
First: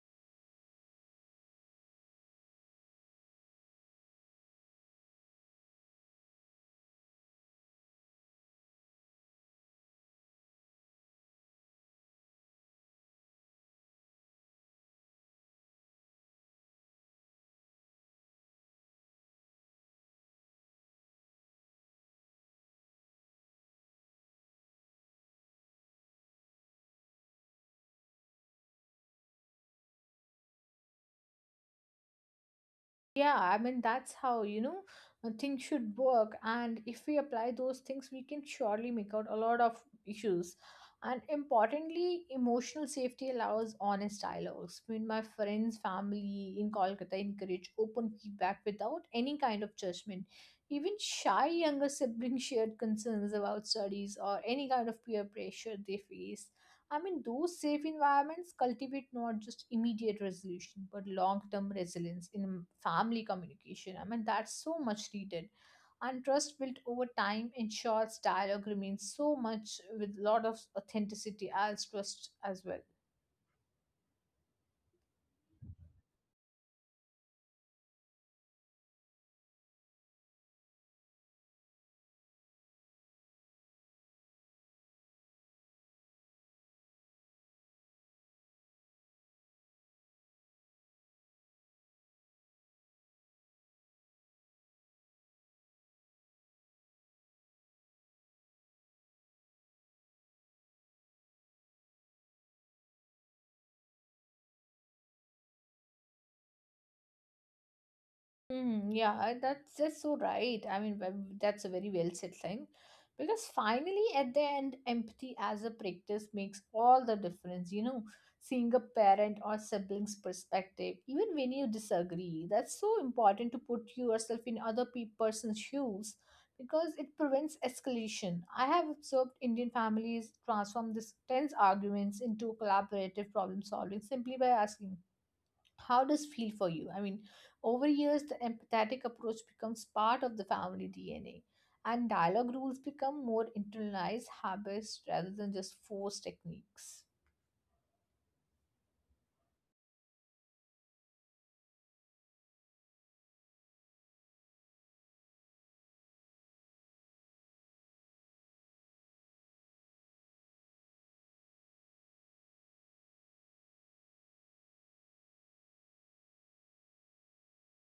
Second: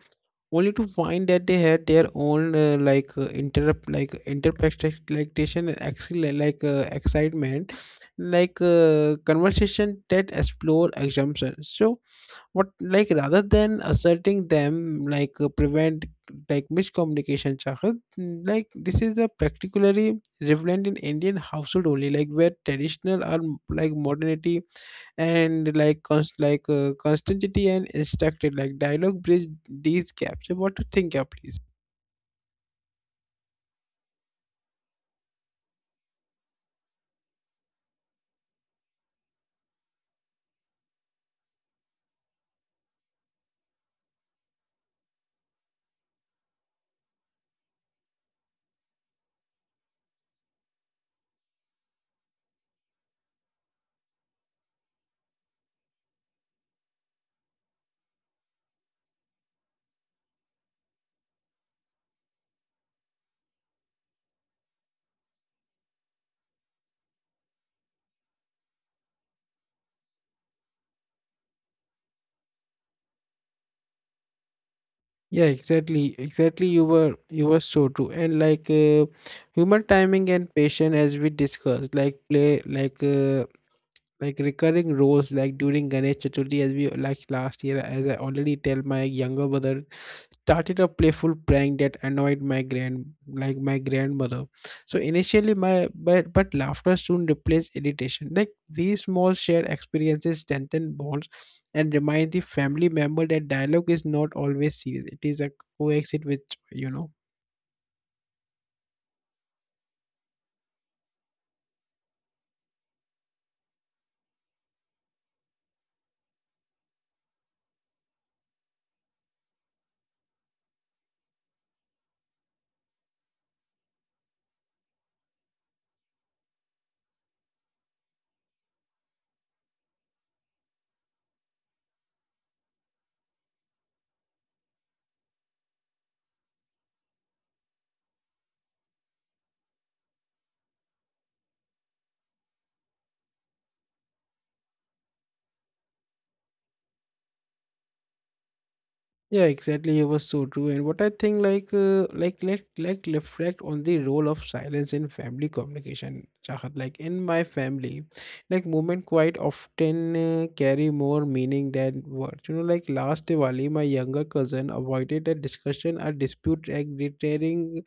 A: only to find that they had their own like interrupt like interpretation, and actually excitement. Conversation that explore assumptions, so what like rather than asserting them, prevent like miscommunication, Shahid. Like this is a particularly relevant in Indian household only, like where traditional or like modernity, and like constantity and instructed like dialogue bridge these gaps. So what to think, yeah, please?
B: Yeah, I mean, that's how, you know, things should work. And if we apply those things, we can surely make out a lot of issues. And importantly, emotional safety allows honest dialogues. When my friends, family in Kolkata encourage open feedback without any kind of judgment, even shy younger siblings [laughs] shared concerns about studies or any kind of peer pressure they face. I mean, those safe environments cultivate not just immediate resolution, but long term resilience in family communication. I mean, that's so much needed. And trust built over time ensures dialogue remains so much with lot of authenticity as trust as well.
A: Yeah, exactly, exactly. You were so true. And humor, timing, and patience, as we discussed, like play like recurring roles. Like during Ganesh Chaturthi, as we like last year, as I already tell, my younger brother started a playful prank that annoyed my grand like my grandmother. So initially my but laughter soon replaced irritation. Like these small shared experiences strengthen bonds and remind the family member that dialogue is not always serious. It is a coexist with joy, you know.
B: Mm, yeah, that's just so right. I mean, that's a very well said thing. Because finally, at the end, empathy as a practice makes all the difference. You know, seeing a parent or sibling's perspective, even when you disagree, that's so important to put yourself in other person's shoes, because it prevents escalation. I have observed Indian families transform these tense arguments into collaborative problem solving simply by asking how does feel for you. I mean, over years the empathetic approach becomes part of the family DNA, and dialogue rules become more internalized habits rather than just forced techniques.
A: Yeah, exactly. It was so true. And what I think, reflect on the role of silence in family communication, Chahat. Like in my family, like, movement quite often carry more meaning than words. You know, like last Diwali, my younger cousin avoided a discussion, a dispute, like, reiterating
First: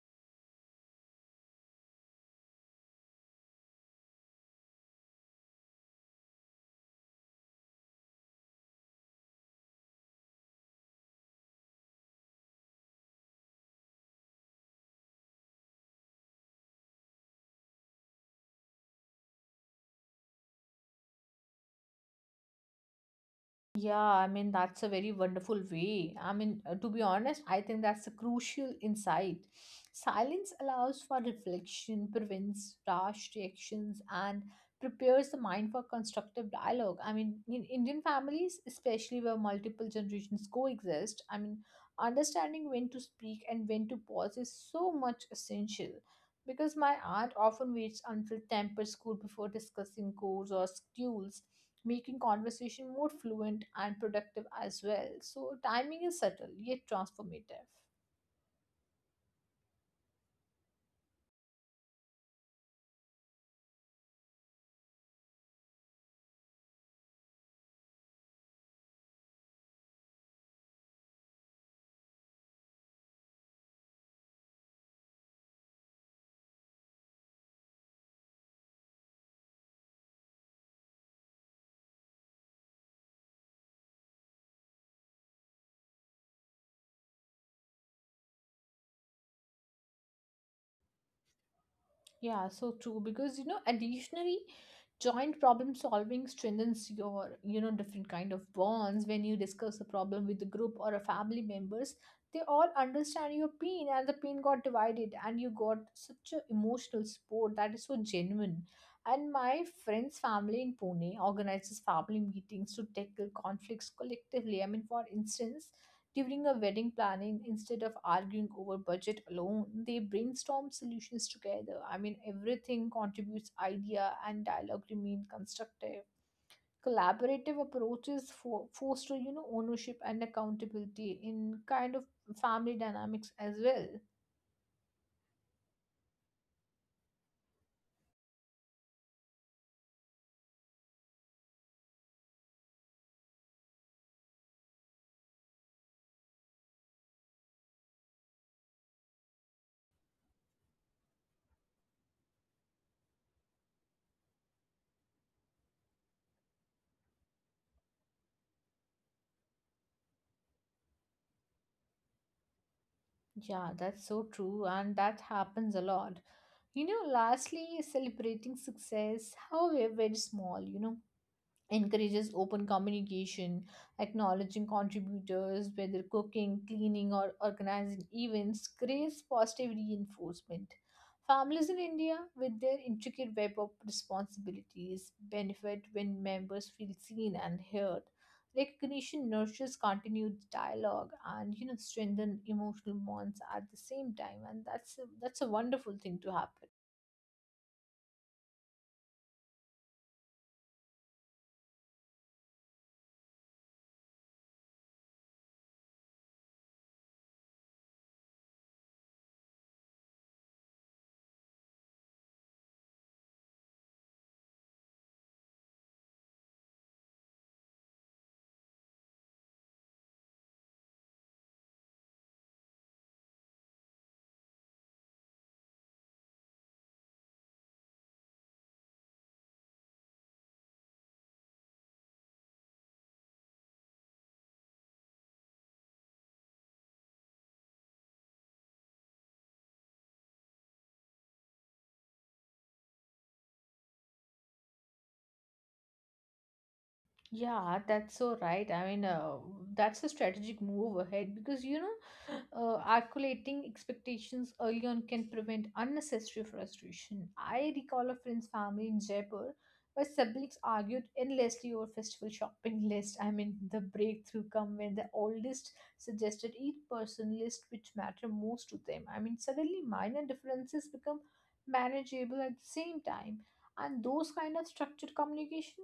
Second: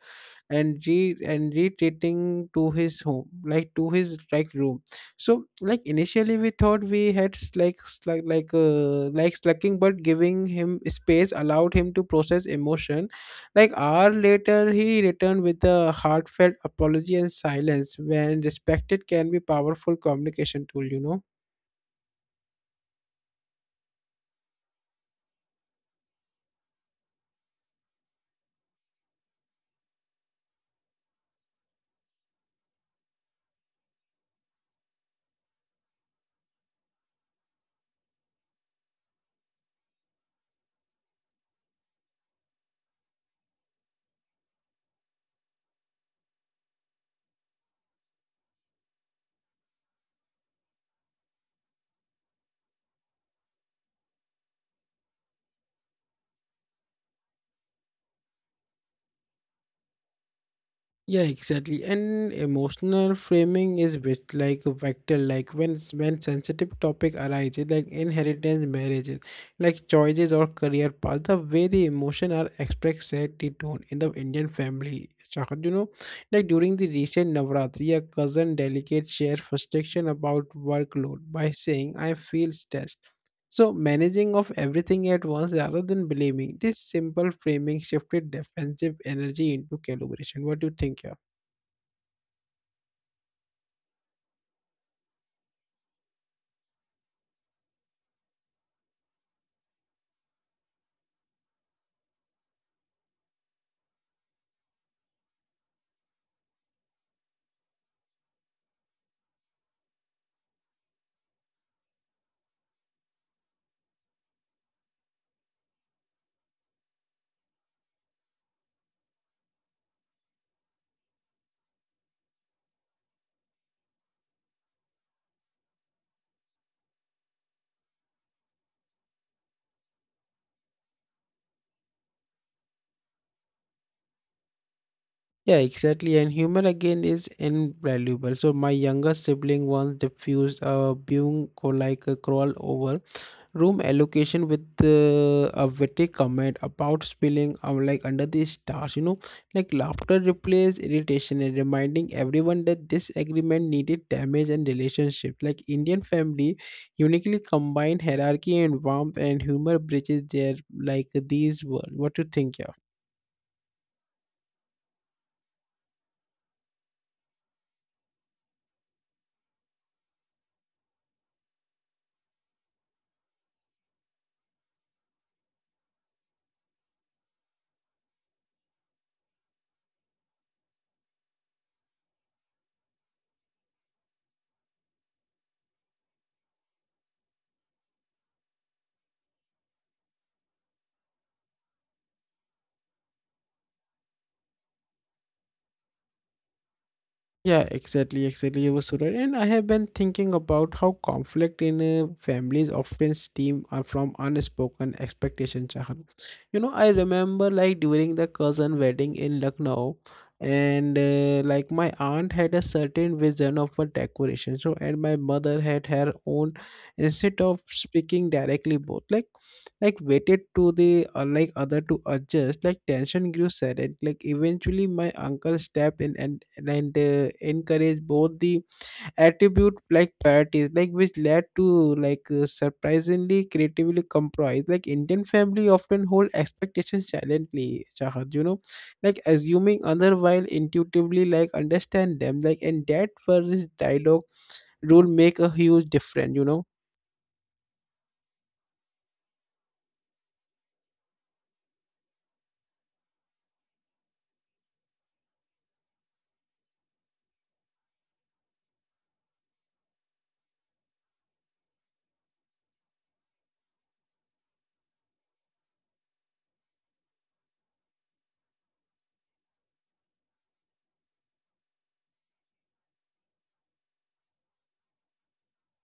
A: and retreating to his home, like to his room. So like initially we thought we had slacking, but giving him space allowed him to process emotion. Like hour later he returned with a heartfelt apology, and silence when respected can be powerful communication tool, you know.
B: Yeah, I mean, that's a very wonderful way. I mean, to be honest, I think that's a crucial insight. Silence allows for reflection, prevents rash reactions, and prepares the mind for constructive dialogue. I mean, in Indian families, especially where multiple generations coexist, I mean, understanding when to speak and when to pause is so much essential, because my aunt often waits until temper school before discussing goals or schedules, making conversation more fluent and productive as well. So timing is subtle yet transformative.
A: Yeah, exactly. And emotional framing is bit like a vector, like when sensitive topic arises, like inheritance, marriages, like choices or career path, the way the emotion are expressed set the tone in the Indian family, Shakar, you know, like during the recent Navratri. A cousin delegate shared frustration about workload by saying, "I feel stressed." So, managing of everything at once rather than blaming, this simple framing shifted defensive energy into calibration. What do you think here?
B: Yeah, so true. Because, you know, additionally, joint problem solving strengthens your, you know, different kind of bonds when you discuss a problem with a group or a family members. They all understand your pain and the pain got divided and you got such a emotional support that is so genuine. And my friend's family in Pune organizes family meetings to tackle conflicts collectively. I mean, for instance, during a wedding planning, instead of arguing over budget alone, they brainstorm solutions together. I mean, everything contributes idea and dialogue remain constructive. Collaborative approaches for foster, you know, ownership and accountability in kind of family dynamics as well.
A: Yeah, exactly. And humor again is invaluable. So, my younger sibling once diffused a being like a crawl over room allocation with a witty comment about spilling, under the stars, you know. Like laughter replaces irritation and reminding everyone that this agreement needed damage and relationship. Like Indian family uniquely combined hierarchy and warmth, and humor bridges their like these world. What do you think, yeah?
B: Yeah, that's so true, and that happens a lot. You know, lastly, celebrating success, however, very small, encourages open communication, acknowledging contributors, whether cooking, cleaning, or organizing events, creates positive reinforcement. Families in India, with their intricate web of responsibilities, benefit when members feel seen and heard. Recognition nurtures continued dialogue and strengthen emotional bonds at the same time, and that's a wonderful thing to happen.
A: Yeah, exactly, exactly. You were so right. And I have been thinking about how conflict in families often stem from unspoken expectations, Chahan. You know, I remember, like during the cousin wedding in Lucknow, and like my aunt had a certain vision of a decoration, so, and my mother had her own. Instead of speaking directly, both waited to the other to adjust. Like tension grew sudden, like eventually my uncle stepped in, and encouraged both the attribute like parties, like which led to surprisingly creatively compromise. Like Indian family often hold expectations silently, Shahad, you know, like assuming other while intuitively like understand them, like and that first dialogue rule make a huge difference, you know.
B: Yeah, that's so right. I mean, that's a strategic move ahead because articulating expectations early on can prevent unnecessary frustration. I recall a friend's family in Jaipur where siblings argued endlessly over festival shopping [laughs] list. I mean, the breakthrough come when the oldest suggested each person list which matter most to them. I mean, suddenly minor differences become manageable at the same time, and those kind of structured communication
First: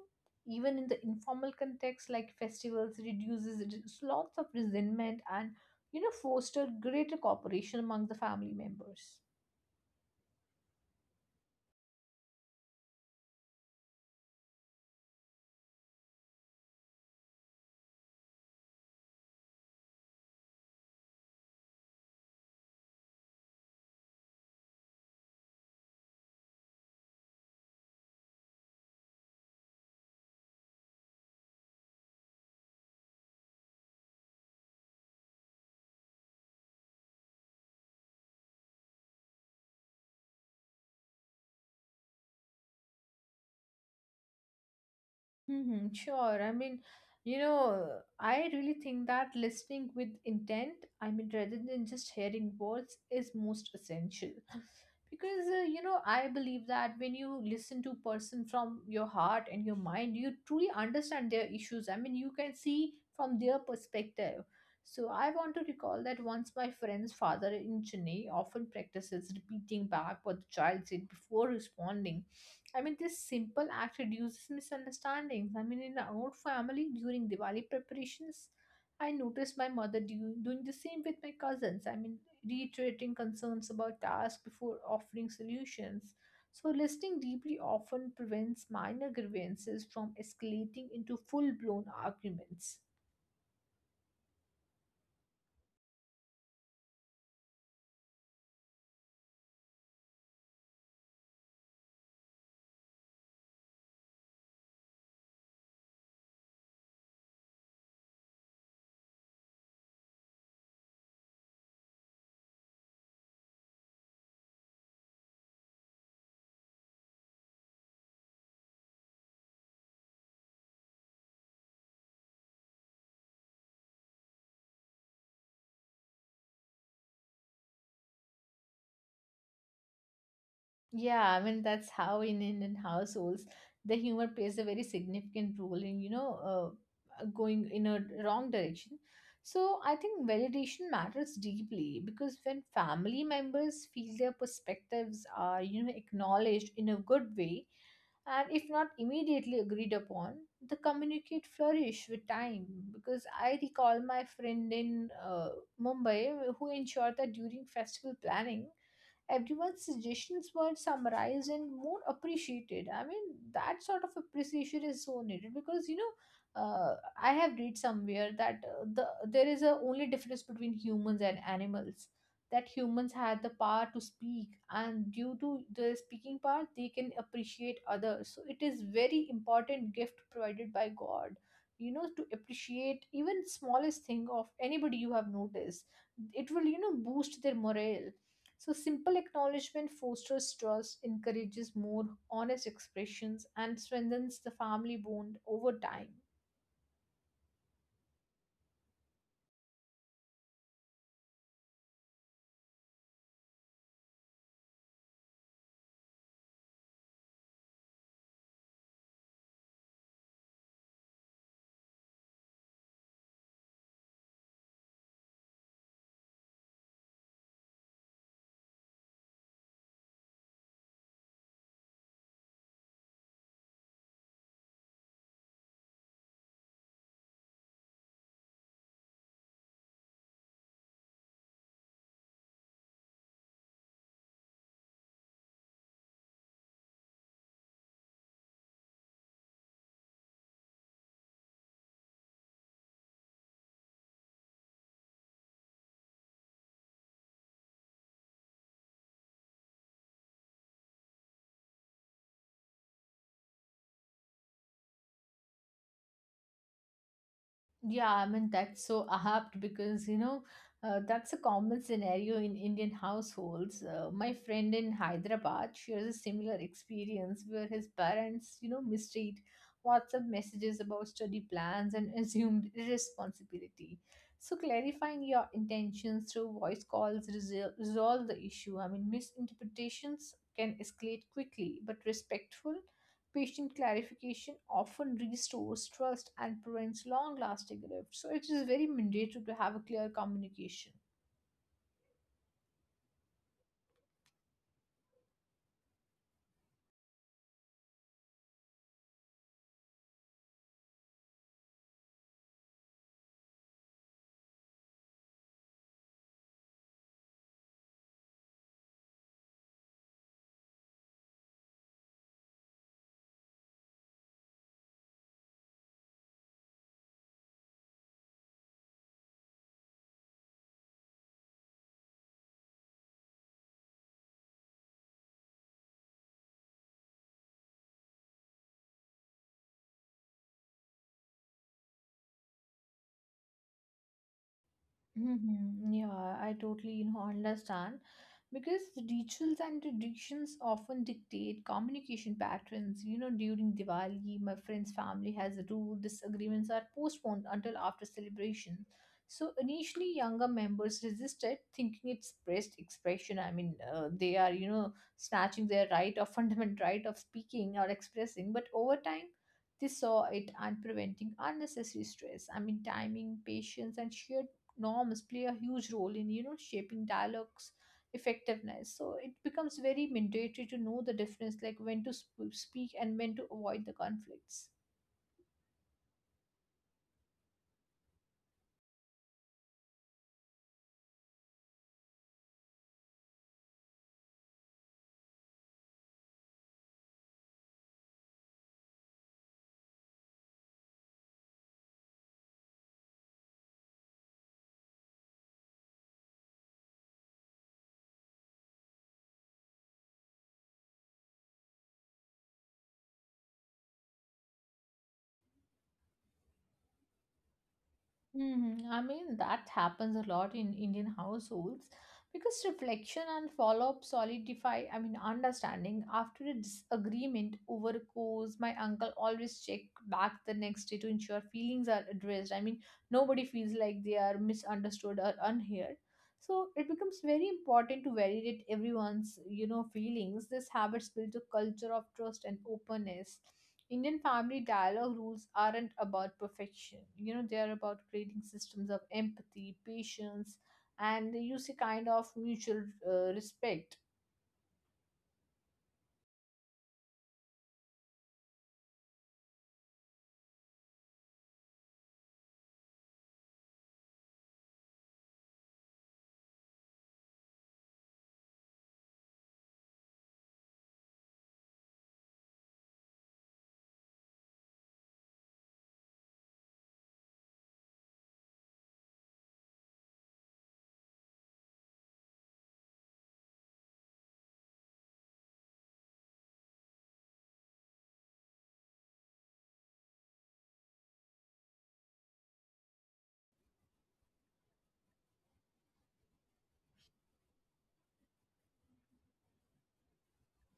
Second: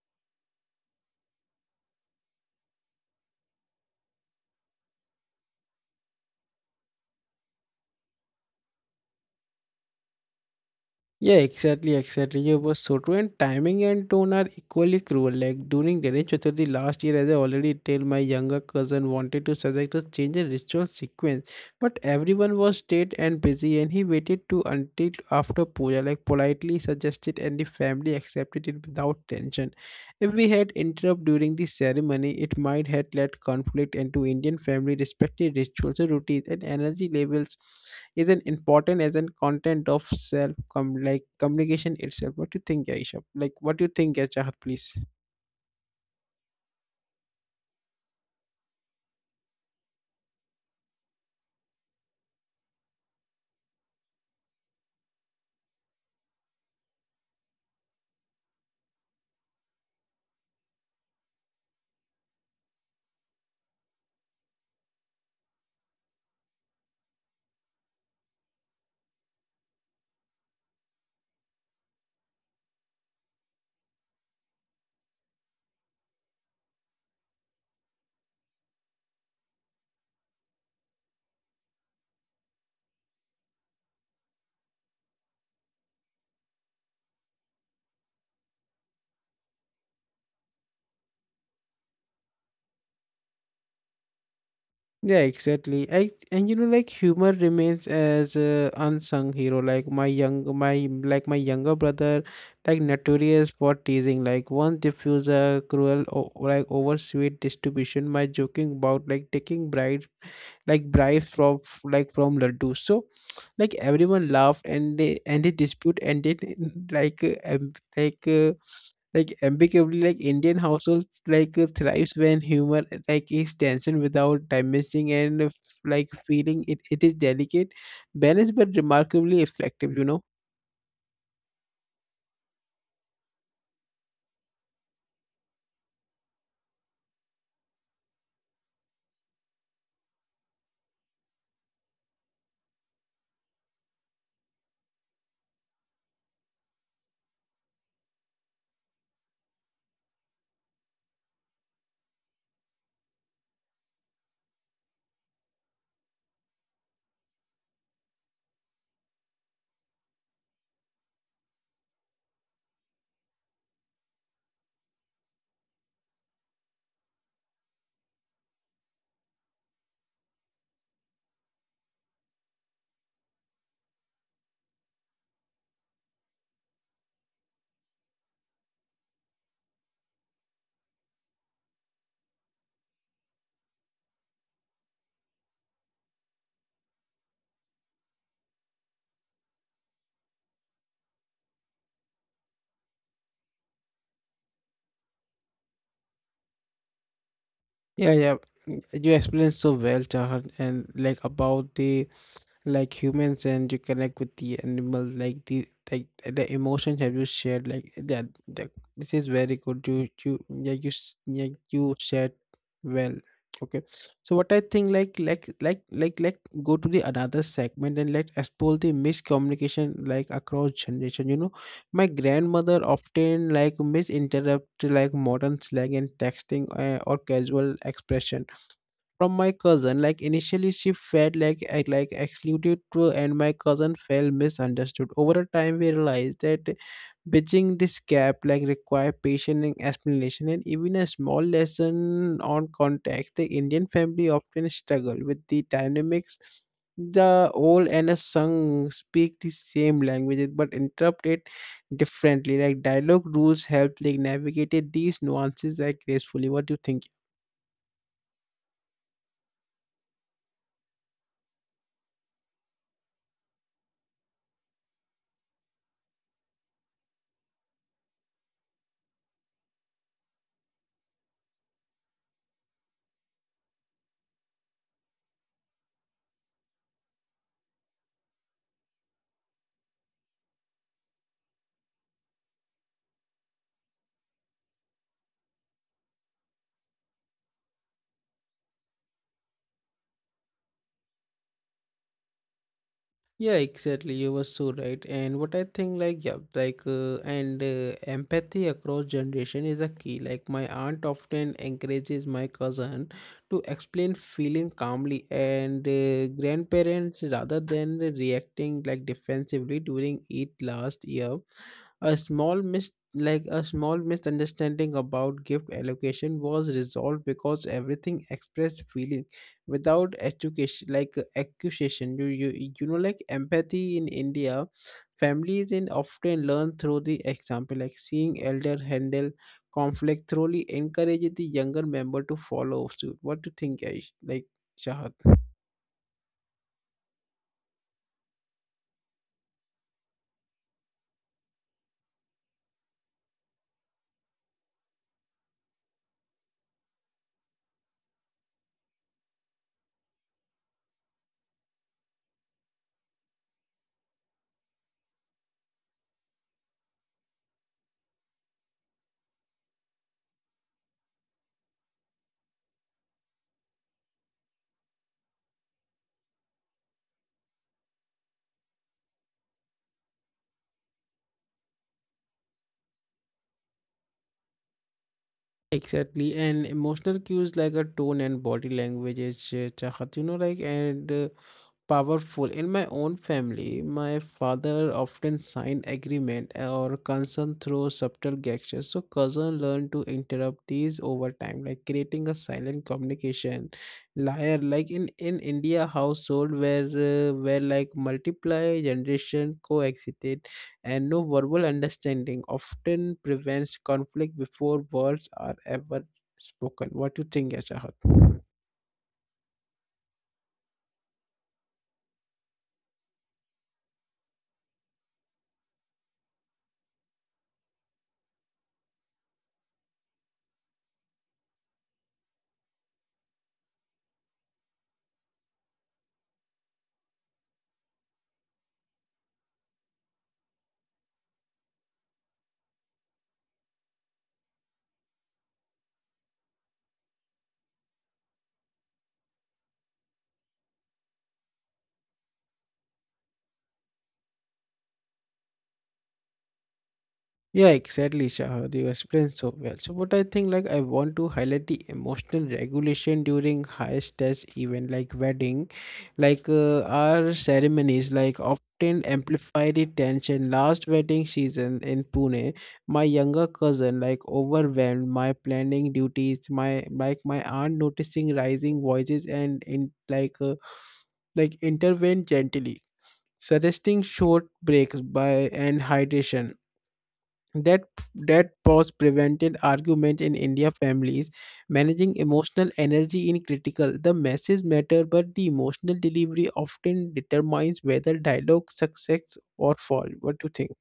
B: even in the informal context like festivals reduces lots of resentment and foster greater cooperation among the family members.
A: Yeah, exactly, exactly. You were so true. And timing and tone are equally cruel. Like during Ganesh Chaturthi last year, as I already tell, my younger cousin wanted to suggest to change the ritual sequence, but everyone was state and busy, and he waited to until after puja, like politely suggested, and the family accepted it without tension. If we had interrupt during the ceremony, it might had led conflict. And to Indian family respected rituals, routines, and energy levels is an important as an content of self communication itself. What do you think, Aisha, like what do you think, Chahat, please?
B: Mm-hmm, sure. I mean, you know, I really think that listening with intent, I mean, rather than just hearing words, is most essential. Because, I believe that when you listen to person from your heart and your mind, you truly understand their issues. I mean, you can see from their perspective. So I want to recall that once my friend's father in Chennai often practices repeating back what the child said before responding. I mean, this simple act reduces misunderstandings. I mean, in our own family, during Diwali preparations, I noticed my mother doing the same with my cousins. I mean, reiterating concerns about tasks before offering solutions. So, listening deeply often prevents minor grievances from escalating into full blown arguments.
A: Yeah, exactly. I, and you know, like humor remains as a unsung hero. Like my younger brother, like notorious for teasing, like once diffuse a cruel over sweet distribution, my joking about like taking bribes, like bribes from Laddu. So like everyone laughed, and the dispute ended in, like amicably. Like Indian households thrives when humor like is tension without damaging and feeling it. It is delicate, balanced, but remarkably effective, you know.
B: Yeah, I mean that's how in Indian households the humor plays a very significant role in going in a wrong direction. So I think validation matters deeply because when family members feel their perspectives are acknowledged in a good way, and if not immediately agreed upon, the communicate flourish with time. Because I recall my friend in Mumbai who ensured that during festival planning everyone's suggestions were summarized and more appreciated. I mean, that sort of appreciation is so needed because I have read somewhere that there is a only difference between humans and animals. That humans had the power to speak, and due to the speaking part, they can appreciate others. So it is very important gift provided by God. You know, to appreciate even smallest thing of anybody you have noticed, it will boost their morale. So, simple acknowledgement fosters trust, encourages more honest expressions, and strengthens the family bond over time.
A: Yeah, yeah. You explained so well, Chahan, and like about the like humans and you connect with the animal like the emotions have you shared like that, this is very good. You you yeah you s- yeah, you shared well. Okay, so what I think, like, go to the another segment and let's explore the miscommunication like across generation. My grandmother often like misinterpret like modern slang and texting, or casual expression from my cousin. Like initially she felt like I like excluded too, and my cousin felt misunderstood. Over a time we realized that bridging this gap like require patience and explanation, and even a small lesson on contact. The Indian family often struggle with the dynamics. The old and a sung speak the same languages but interpret it differently. Like dialogue rules help like navigate these nuances like gracefully. What do you think?
B: Yeah, I mean, that's so apt because, that's a common scenario in Indian households. My friend in Hyderabad shares a similar experience where his parents, mistreat WhatsApp messages about study plans and [laughs] assumed irresponsibility. So, clarifying your intentions through voice calls resolve the issue. I mean, misinterpretations can escalate quickly, but respectful, patient clarification often restores trust and prevents long lasting rifts. So, it is very mandatory to have a clear communication.
A: Yeah, exactly. You were so right. And what I think, like, yeah, like, and empathy across generation is a key. Like, my aunt often encourages my cousin to explain feeling calmly, and grandparents rather than reacting like defensively during it last year. A small misunderstanding about gift allocation was resolved because everything expressed feeling without education like accusation. Like empathy in India families in often learn through the example, like seeing elder handle conflict thoroughly, encourages the younger member to follow suit. What do you think, Aish? Like, Chahat.
B: Hmm, yeah, I totally understand because the rituals and traditions often dictate communication patterns. You know, during Diwali, my friend's family has a rule disagreements are postponed until after celebration. So initially, younger members resisted, thinking it's pressed expression. I mean, they are, snatching their right of [laughs] fundamental right of speaking or expressing. But over time, they saw it and preventing unnecessary stress. I mean, timing, patience, and sheer norms play a huge role in shaping dialogues effectiveness. So it becomes very mandatory to know the difference like when to speak and when to avoid the conflicts.
A: Exactly, and emotional cues like a tone and body language is, Chahat, you know, like and powerful. In my own family, my father often signed agreement or consent through subtle gestures. So cousin learned to interrupt these over time, like creating a silent communication layer. Like in India household where like multiply generation coexisted, and no verbal understanding often prevents conflict before words are ever spoken. What do you think, Ashahat?
B: Hmm. I mean, that happens a lot in Indian households because reflection and follow up solidify, I mean, understanding after a disagreement over a cause. My uncle always check back the next day to ensure feelings are addressed. I mean, nobody feels like they are misunderstood or unheard. So it becomes very important to validate everyone's feelings. This habits build a culture of trust and openness. Indian family dialogue rules aren't about perfection. They are about creating systems of empathy, patience, and they use a kind of mutual respect.
A: Yeah, exactly, Shahad. You explained so well. So, what I think, like, I want to highlight the emotional regulation during high stress event like wedding, like our ceremonies, like often amplify the tension. Last wedding season in Pune, my younger cousin, like, overwhelmed my planning duties. My aunt noticing rising voices and in like intervened gently, suggesting short breaks by and hydration that that pause prevented argument in India families managing emotional energy in critical. The message matter, but the emotional delivery often determines whether dialogue success or fall. What do you think?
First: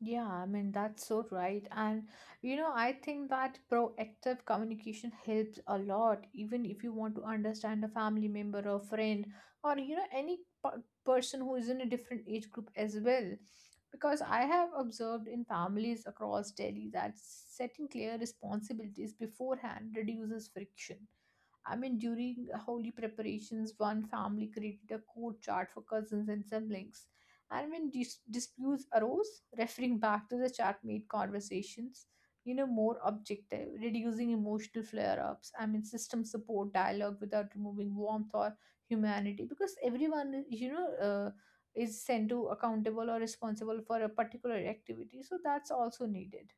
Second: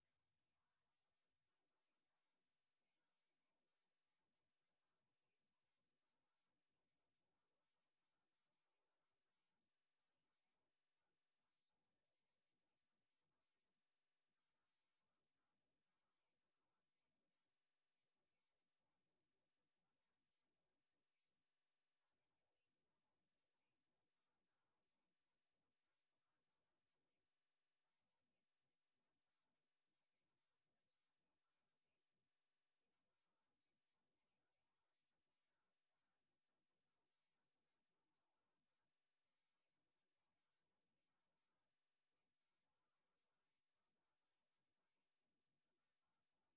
B: Yeah, I mean, that's so right. And, I think that proactive communication helps a lot, even if you want to understand a family member or friend or any person who is in a different age group as well. Because I have observed in families across Delhi that setting clear responsibilities beforehand reduces friction. I mean, during holy preparations, one family created a code chart for cousins and siblings and when disputes arose, referring back to the chat made conversations, more objective, reducing emotional flare ups. I mean, system support dialogue without removing warmth or humanity because everyone is sent to accountable or responsible for a particular activity. So that's also needed.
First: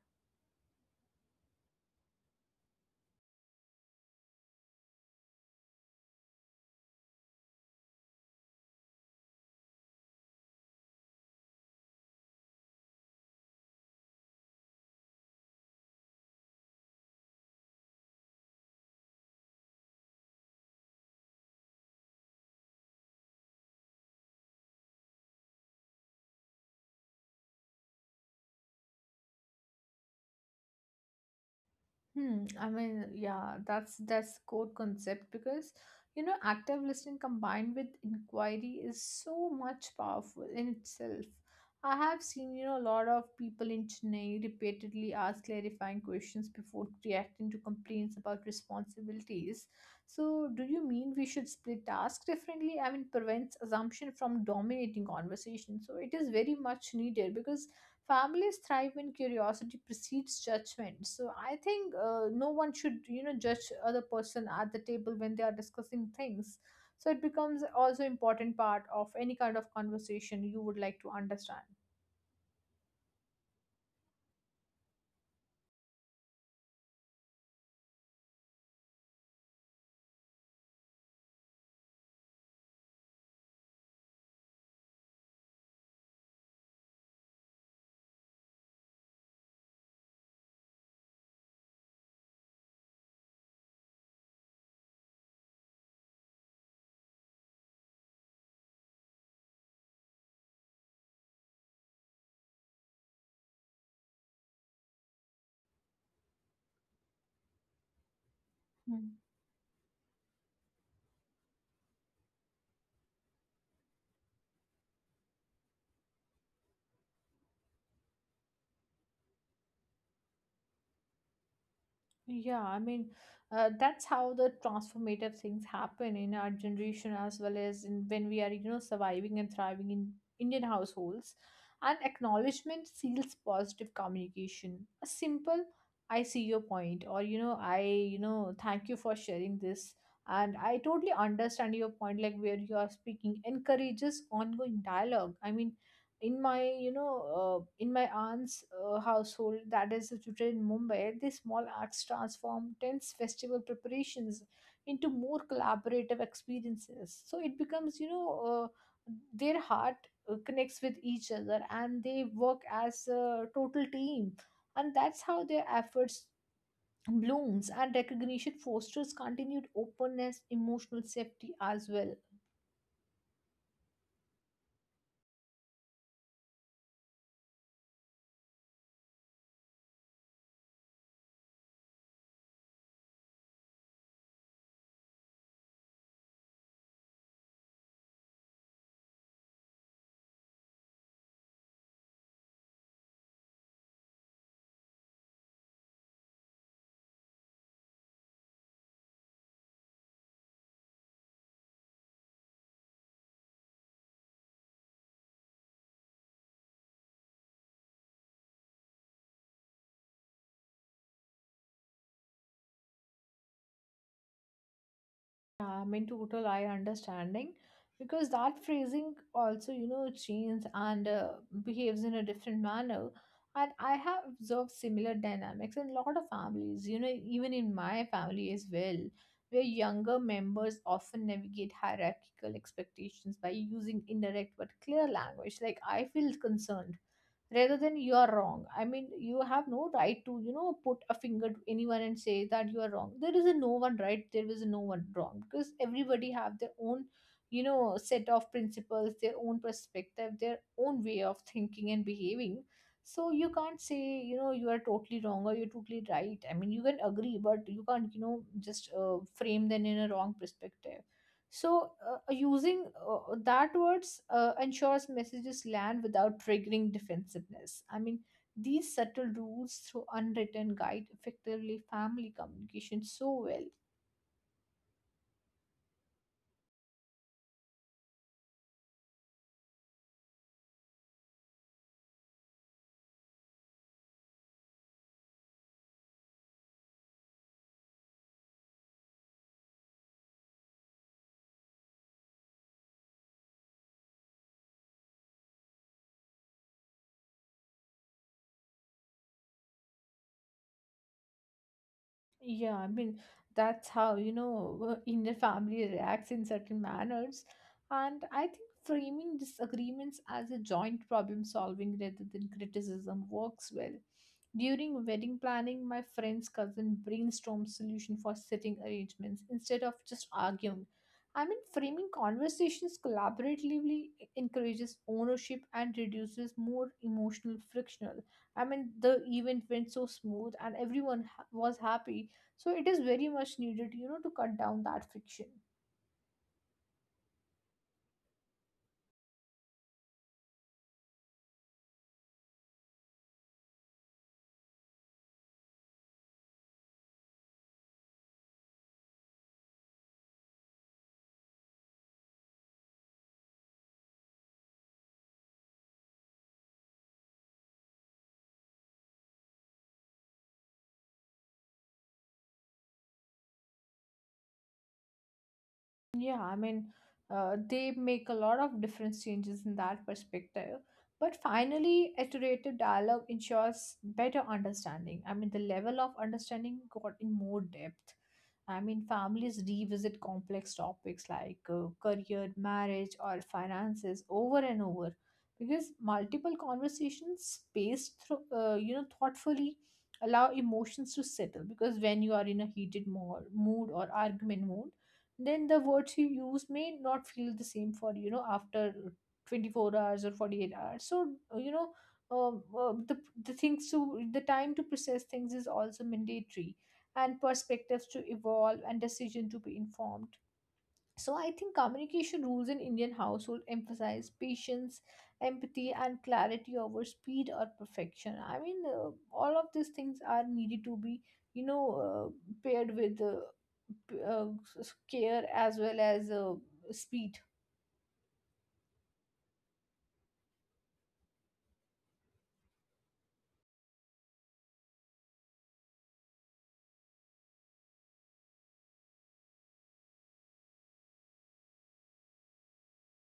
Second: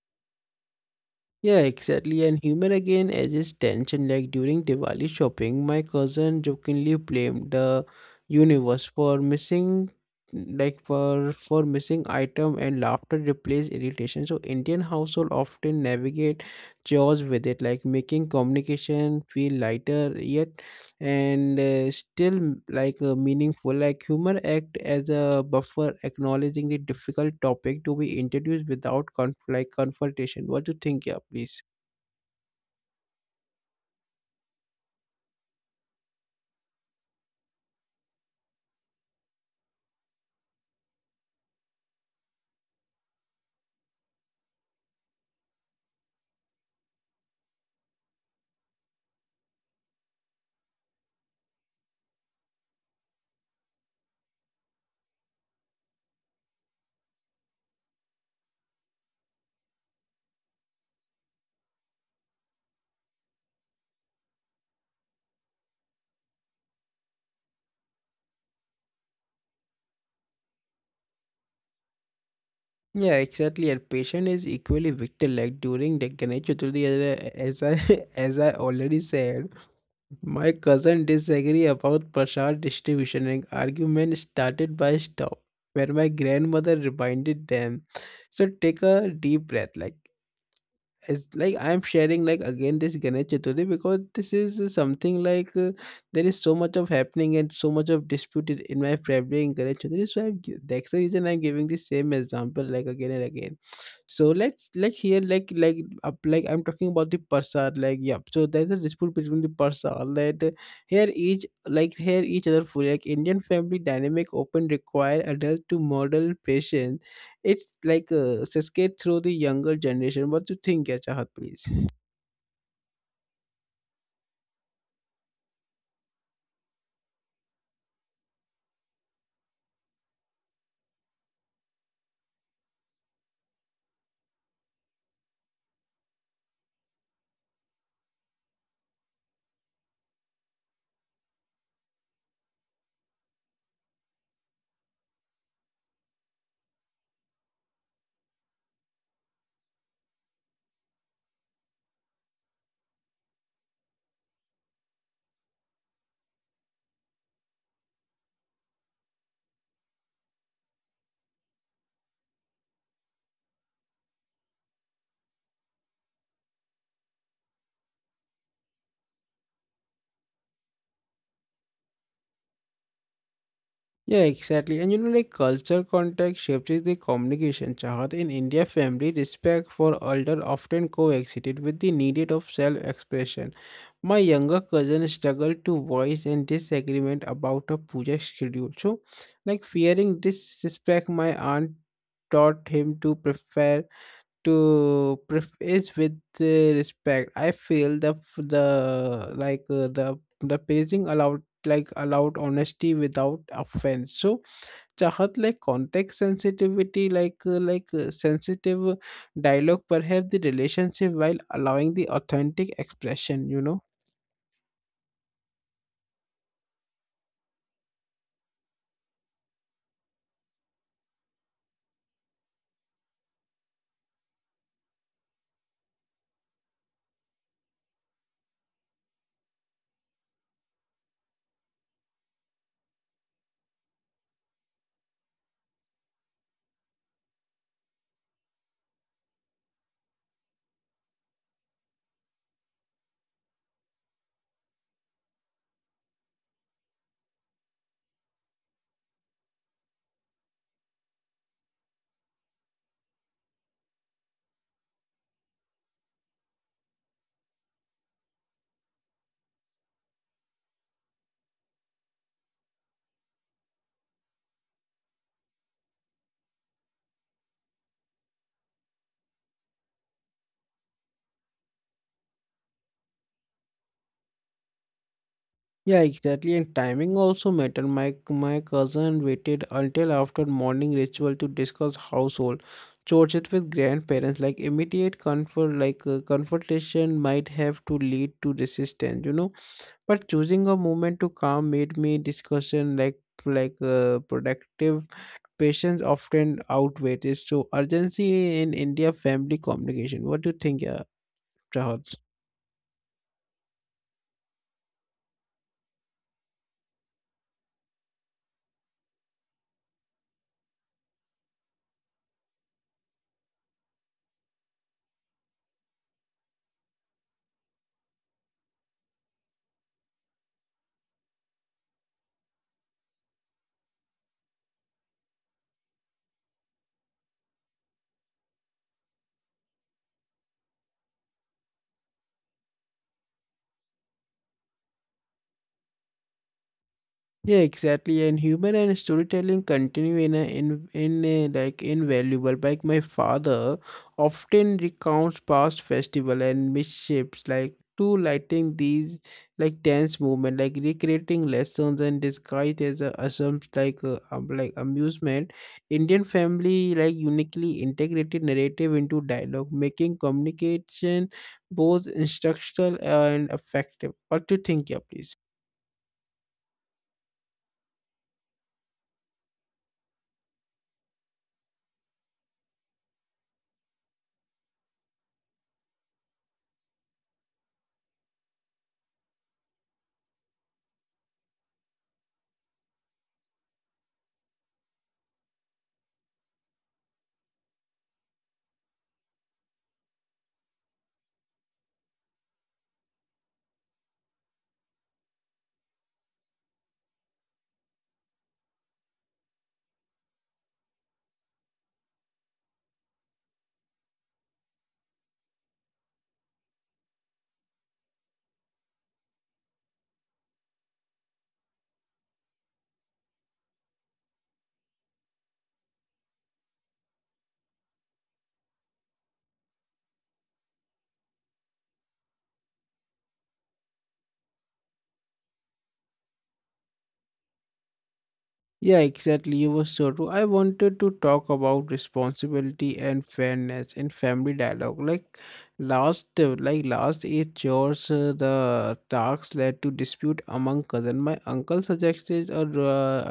A: Yeah, exactly. And human again edges tension. Like during Diwali shopping, my cousin jokingly blamed the universe for missing, like for missing item, and laughter replaced irritation. So Indian household often navigate chores with it, like making communication feel lighter yet and still meaningful like humor act as a buffer acknowledging the difficult topic to be introduced without confrontation. What do you think? Yeah, please.
B: Hmm. I mean, yeah, that's core concept because active listening combined with inquiry is so much powerful in itself. I have seen a lot of people in Chennai repeatedly ask clarifying questions before reacting to complaints about responsibilities. So, do you mean we should split tasks differently? I mean, prevents assumption from dominating conversation. So, it is very much needed because families thrive when curiosity precedes judgment. So I think no one should judge other person at the table when they are discussing things. So it becomes also important part of any kind of conversation you would like to understand.
A: Yeah, exactly, and patient is equally victor like during the Ganesh Chaturthi, as I, [laughs] as I already said, my cousin disagree about Prasad distribution and argument started by stop where my grandmother reminded them, so take a deep breath. Like, it's like I'm sharing like again this Ganesh Chaturthi because this is something like there is so much of happening and so much of disputed in my family in Ganesh Chaturthi. That's the reason I'm giving the same example like again and again. So let's like here like up like I'm talking about the Parsad, like, yeah, so there's a dispute between the Parsad that, here each other food like Indian family dynamic open require adult to model patience. It's like a cascade through the younger generation. What do you think, yeah, Chahat, please?
B: Yeah, I mean, that's how the transformative things happen in our generation as well as in when we are, surviving and thriving in Indian households. And acknowledgement seals positive communication. A simple, I see your point, or, I thank you for sharing this. And I totally understand your point, like where you are speaking, encourages ongoing dialogue. I mean, in my you know in my aunt's household that is situated in Mumbai. These small acts transform tense festival preparations into more collaborative experiences. So it becomes uh, their heart connects with each other and they work as a total team. And that's how their efforts blooms and recognition fosters continued openness, emotional safety as well.
A: Yeah, exactly. And you know, like culture context shapes the communication, Chahat. In India, family respect for elder often coexisted with the need of self-expression. My younger cousin struggled to voice in disagreement about a puja schedule. So, like fearing disrespect, my aunt taught him to prefer to preface with respect. I feel the f- the like the pacing allowed honesty without offense. So, Chahat, like context sensitivity like sensitive dialogue perhaps the relationship while allowing the authentic expression.
B: I mean, total I understanding because that phrasing also, changes and behaves in a different manner. And I have observed similar dynamics in a lot of families, even in my family as well, where younger members often navigate hierarchical expectations by using indirect but clear language. Like, I feel concerned rather than you are wrong. I mean you have no right to put a finger to anyone and say that you are wrong. There is a no one right, there is a no one wrong, because everybody have their own set of principles, their own perspective, their own way of thinking and behaving. So you can't say you are totally wrong or you're totally right. I mean you can agree but you can't just frame them in a wrong perspective. So, using that words ensures messages land without triggering defensiveness. I mean, these subtle rules through unwritten guide effectively family communication so well.
A: Yeah, exactly. And timing also matter. My cousin waited until after morning ritual to discuss household chores with grandparents. Like immediate comfort, like confrontation might have to lead to resistance. But choosing a moment to calm made me discussion like productive patience often outweighs it, so urgency in India family communication. What do you think, Chahal?
B: Yeah, I mean, that's how, Indian family reacts in certain manners. And I think framing disagreements as a joint problem solving rather than criticism works well. During wedding planning, my friend's cousin brainstormed solution for sitting arrangements instead of just arguing. I mean, framing conversations collaboratively encourages ownership and reduces more emotional frictional. I mean, the event went so smooth and everyone was happy. So it is very much needed, to cut down that friction.
A: Yeah, exactly. And humor and storytelling continue in a, like invaluable. Like my father often recounts past festival and mishaps like to lighting these like dance movement, like recreating lessons and disguised as a assumes like amusement. Indian family like uniquely integrated narrative into dialogue, making communication both instructional and effective. What do you think, yeah, please?
B: Yeah, I mean, they make a lot of different changes in that perspective. But finally, iterative dialogue ensures better understanding. I mean, the level of understanding got in more depth. I mean, families revisit complex topics like career, marriage, or finances over and over because multiple conversations spaced through, thoughtfully allow emotions to settle. Because when you are in a heated mood or argument mood, then the words you use may not feel the same for after 24 hours or 48 hours. So you know um, uh, the the things to the time to process things is also mandatory and perspectives to evolve and decision to be informed. So I think communication rules in Indian household emphasize patience, empathy, and clarity over speed or perfection. I mean, all of these things are needed to be, paired with p- uh, care as well as speed.
A: Yeah, exactly. You were so true. I wanted to talk about responsibility and fairness in family dialogue. Like last eight chores, the talks led to dispute among cousin. My uncle suggested a, ro-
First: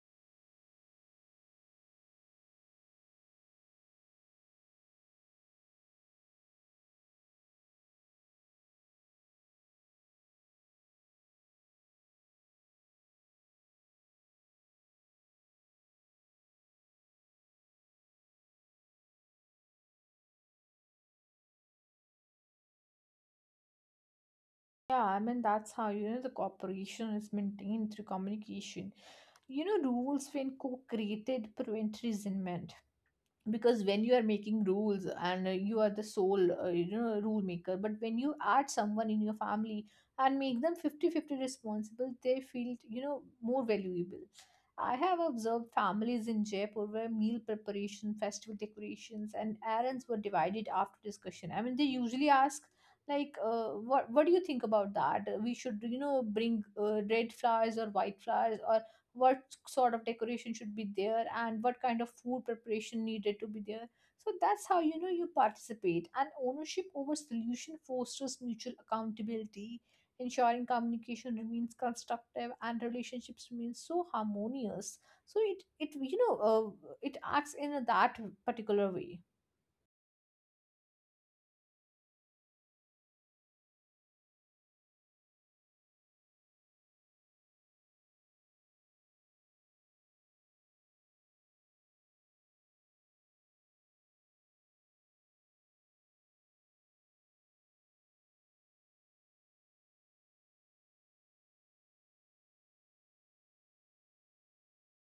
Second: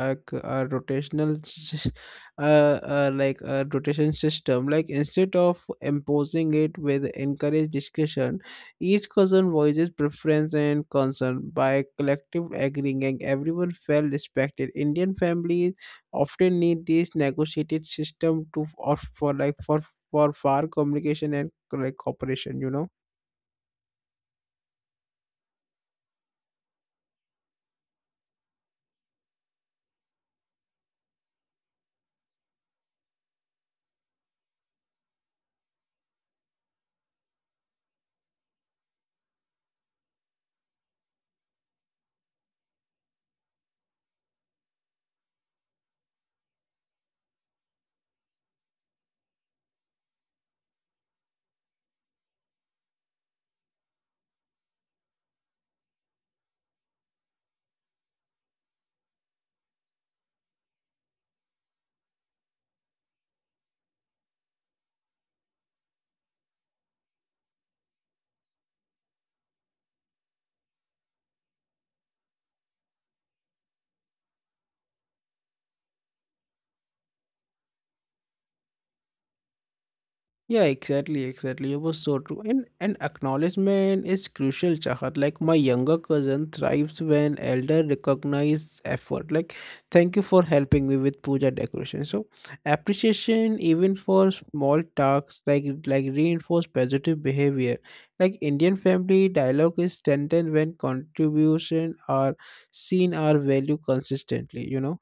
A: a, c- a uh, [laughs] like a rotation system. Like instead of imposing it, with encourage discussion each cousin voices preference and concern by collective agreeing, and everyone felt respected. Indian families often need this negotiated system to of for like for far communication and like cooperation, you know.
B: Yeah, I mean that's how the cooperation is maintained through communication. You know, rules when co-created prevent resentment because when you are making rules and you are the sole rule maker, but when you add someone in your family and make them fifty-fifty responsible they feel more valuable. I have observed families in Jaipur where meal preparation festival decorations and errands were divided after discussion. I mean they usually ask like what do you think about that, we should bring red flowers or white flowers or. What sort of decoration should be there and what kind of food preparation needed to be there. So that's how you participate and ownership over solution fosters mutual accountability, ensuring communication remains constructive and relationships remain so harmonious. So it you know it acts in that particular way.
A: Yeah, exactly, exactly. It was so true. And acknowledgement is crucial, Chahat. Like my younger cousin thrives when elder recognize effort. Like, thank you for helping me with puja decoration. So appreciation even for small tasks like reinforce positive behavior. Like Indian family dialogue is strengthened when contribution are seen are value consistently.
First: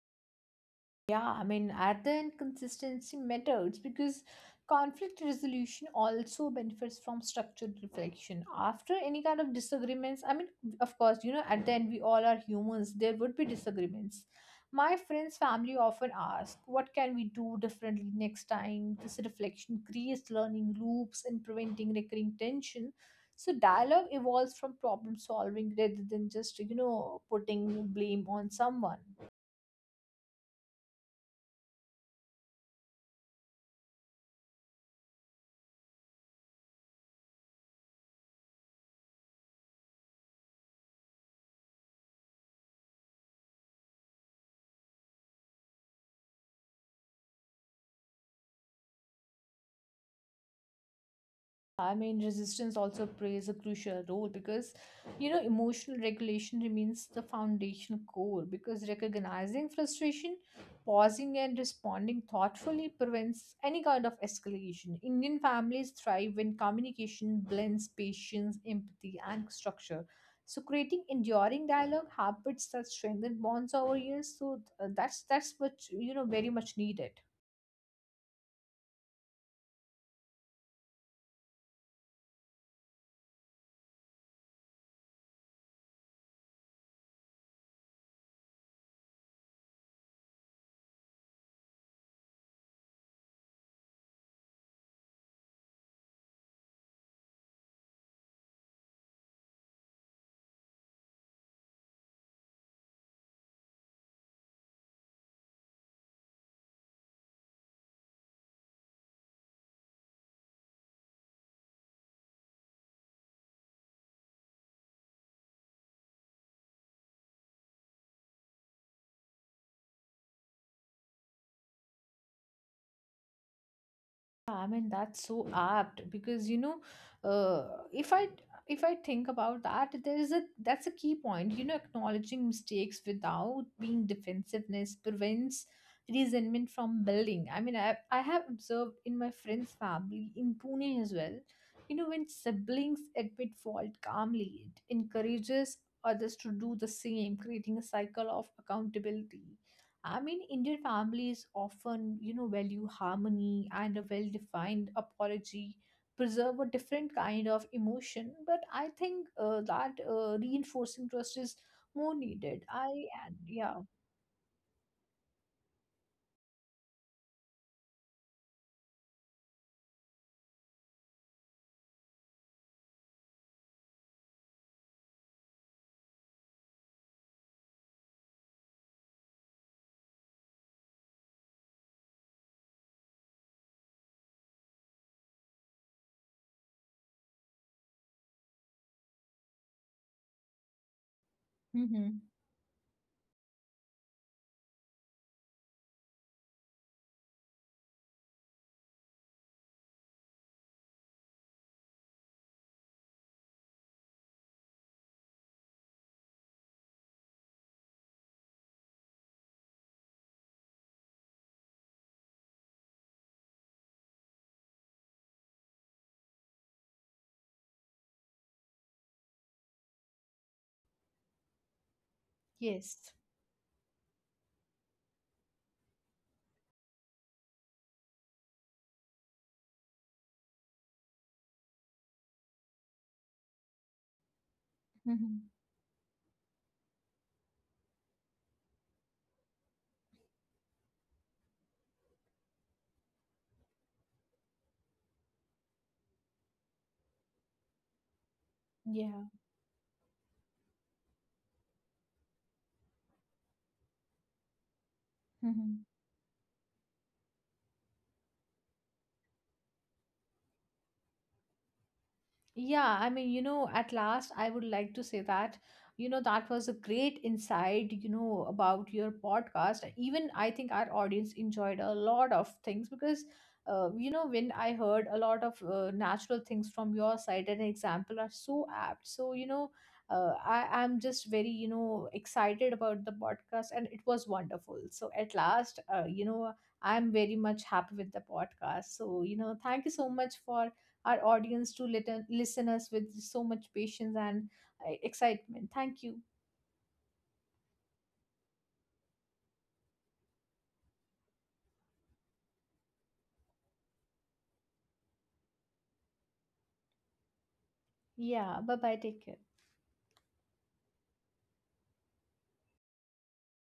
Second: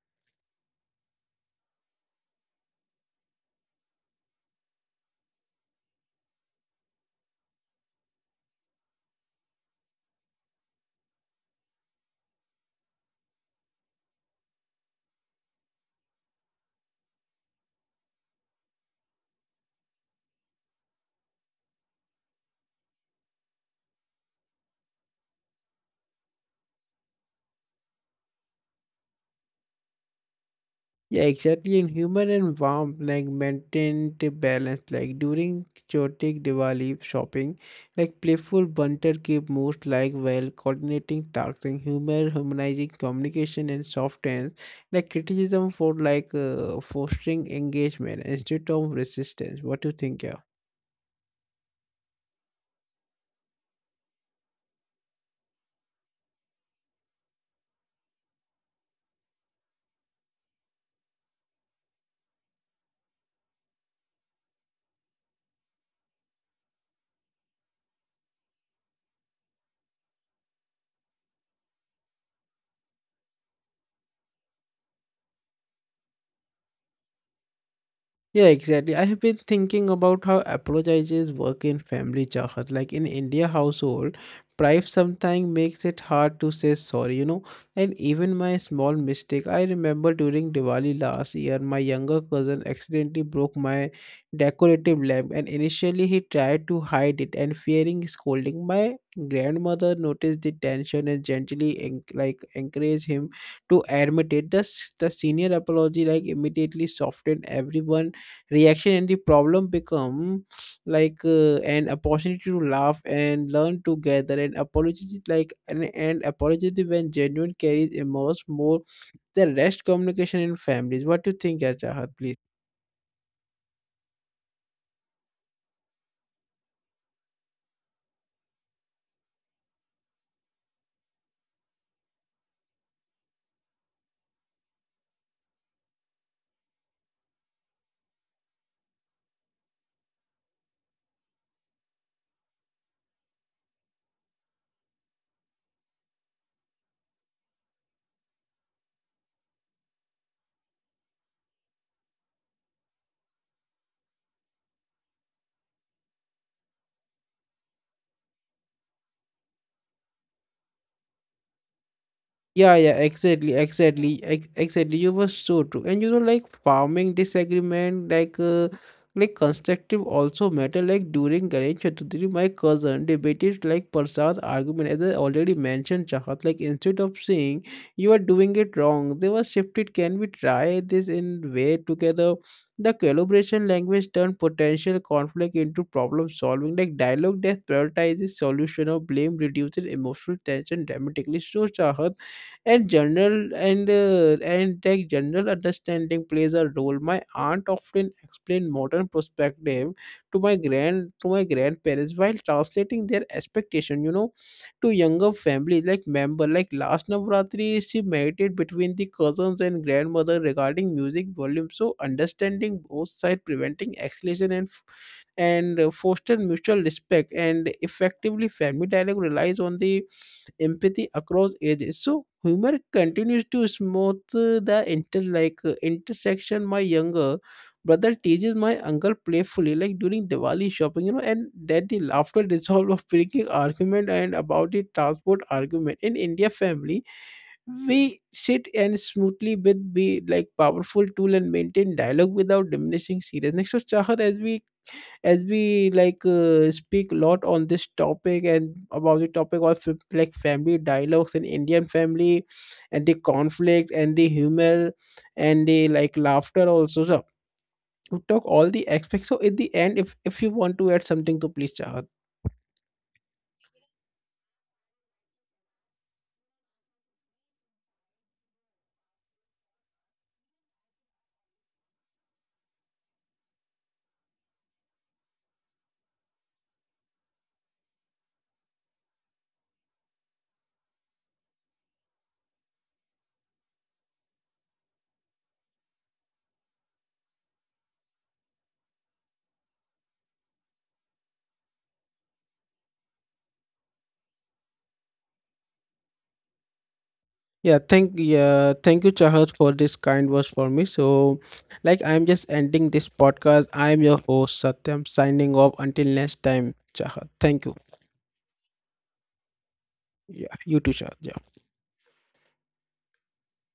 B: Yeah, I mean, at the end, consistency matters because conflict resolution also benefits from structured reflection. After any kind of disagreements, I mean, of course, at the end, we all are humans, there would be disagreements. My friends' family often ask, what can we do differently next time? This reflection creates learning loops and preventing recurring tension. So, dialogue evolves from problem solving rather than just, putting blame on someone.
A: Yeah, exactly. In humor and warmth like maintained the balance. Like during chaotic Diwali shopping, like playful banter keep moods like well coordinating tasks and humor harmonizing communication and soft hands. Like criticism for like fostering engagement instead of resistance. What do you think, yeah?
B: I mean, resistance also plays a crucial role because, emotional regulation remains the foundational core because recognizing frustration, pausing and responding thoughtfully prevents any kind of escalation. Indian families thrive when communication blends patience, empathy, and structure. So creating enduring dialogue habits that strengthen bonds over years. So that's what very much needed.
A: Yeah, exactly. I have been thinking about how apologizes work in family, Chahat. Like in India household, pride sometimes makes it hard to say sorry. And even my small mistake, I remember during Diwali last year, my younger cousin accidentally broke my decorative lamp and initially he tried to hide it and fearing scolding. My grandmother noticed the tension and gently encouraged him to admit it. Thus the senior apology like immediately softened everyone reaction, and the problem become like an opportunity to laugh and learn together. And apology like and apology when genuine carries emerge more the rest communication in families. What do you think, Ajahat? Please.
B: I mean that's so apt because uh, if I if I think about that there is a that's a key point, acknowledging mistakes without being defensiveness prevents resentment from building. I mean I have observed in my friend's family in Pune as well, when siblings admit fault calmly it encourages others to do the same, creating a cycle of accountability. I mean, Indian families often, value harmony and a well defined apology, preserve a different kind of emotion. But I think that reinforcing trust is more needed.
A: Yeah, yeah,
B: And
A: exactly,
B: yeah.
A: exactly, exactly. You were so true, and you know, like farming disagreement, like constructive also matter. Like during Ganesh Chaturthi, my cousin debated like Prasad's argument, as I already mentioned, Chahat. Like instead of saying you are doing it wrong, they were shifted. Can we try this in way together? The collaboration language turned potential conflict into problem solving, like dialogue that prioritizes solution or blame reduces emotional tension dramatically. So, Chahat,
B: Hmm.
A: and general understanding plays a role. My aunt often explained modern perspective to my grandparents while translating their expectation to younger family like member. Like last Navratri she meditated between the cousins and grandmother regarding music volume, so understanding both side preventing escalation and foster mutual respect. And effectively family dialogue relies on the empathy across ages, so humor
B: Yes.
A: continues to smooth the intersection. My younger brother teases my uncle playfully like during Diwali shopping and that the laughter dissolve of breaking argument and about the transport
B: Hmm.
A: argument in India family. We sit and smoothly with be like powerful tool and maintain dialogue without diminishing seriousness. So, Chahar, as we like speak a lot on this topic and about the
B: Yeah.
A: topic of family dialogues in Indian family and the conflict and the humor and
B: Hmm,
A: the like laughter also. So we talk all the aspects, so at the end, if you want to add something to, please, Chahat.
B: yeah, I mean, at last I would like to say that, that was a great insight, about your podcast. Even I think our audience enjoyed a lot of things because, when I heard a lot of natural things from your side, an example are so apt. So I'm just very, excited about the podcast and it was wonderful. So at last, I'm very much happy with the podcast. So, thank you so much for our audience to listen us with so much patience and excitement. Thank you.
A: Yeah, thank you, Chahat, for this kind words for me. So, like, I'm just ending this podcast. I'm your host, Satyam, signing off until next time, Chahat. Thank you.
B: Yeah, bye bye. Take care.
A: Yeah, you too, Chahat. Yeah.